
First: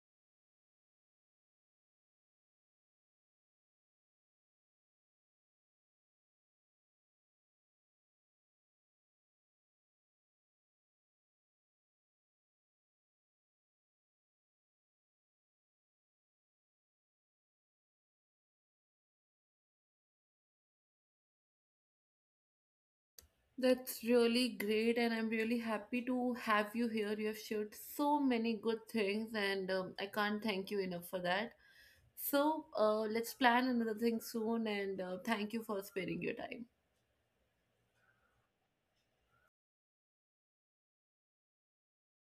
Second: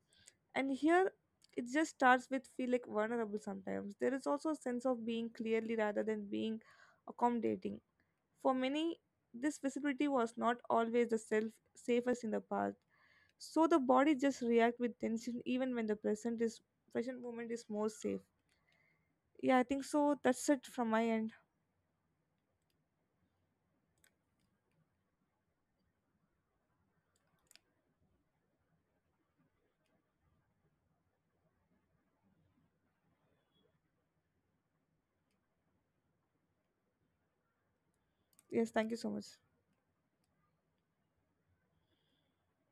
Speaker 2: And here it just starts with feel like vulnerable sometimes. There is also a sense of being clearly rather than being accommodating. For many, this visibility was not always the self safest in the past. So the body just react with tension even when the present is present moment is more safe. Yeah, I think so. That's it from my end.
Speaker 1: That's really great, and I'm really happy to have you here. You have shared so many good things, and um, I can't thank you enough for that. So, uh, let's plan another thing soon, and uh, thank you for sparing your time.
Speaker 2: Yes, thank you so much.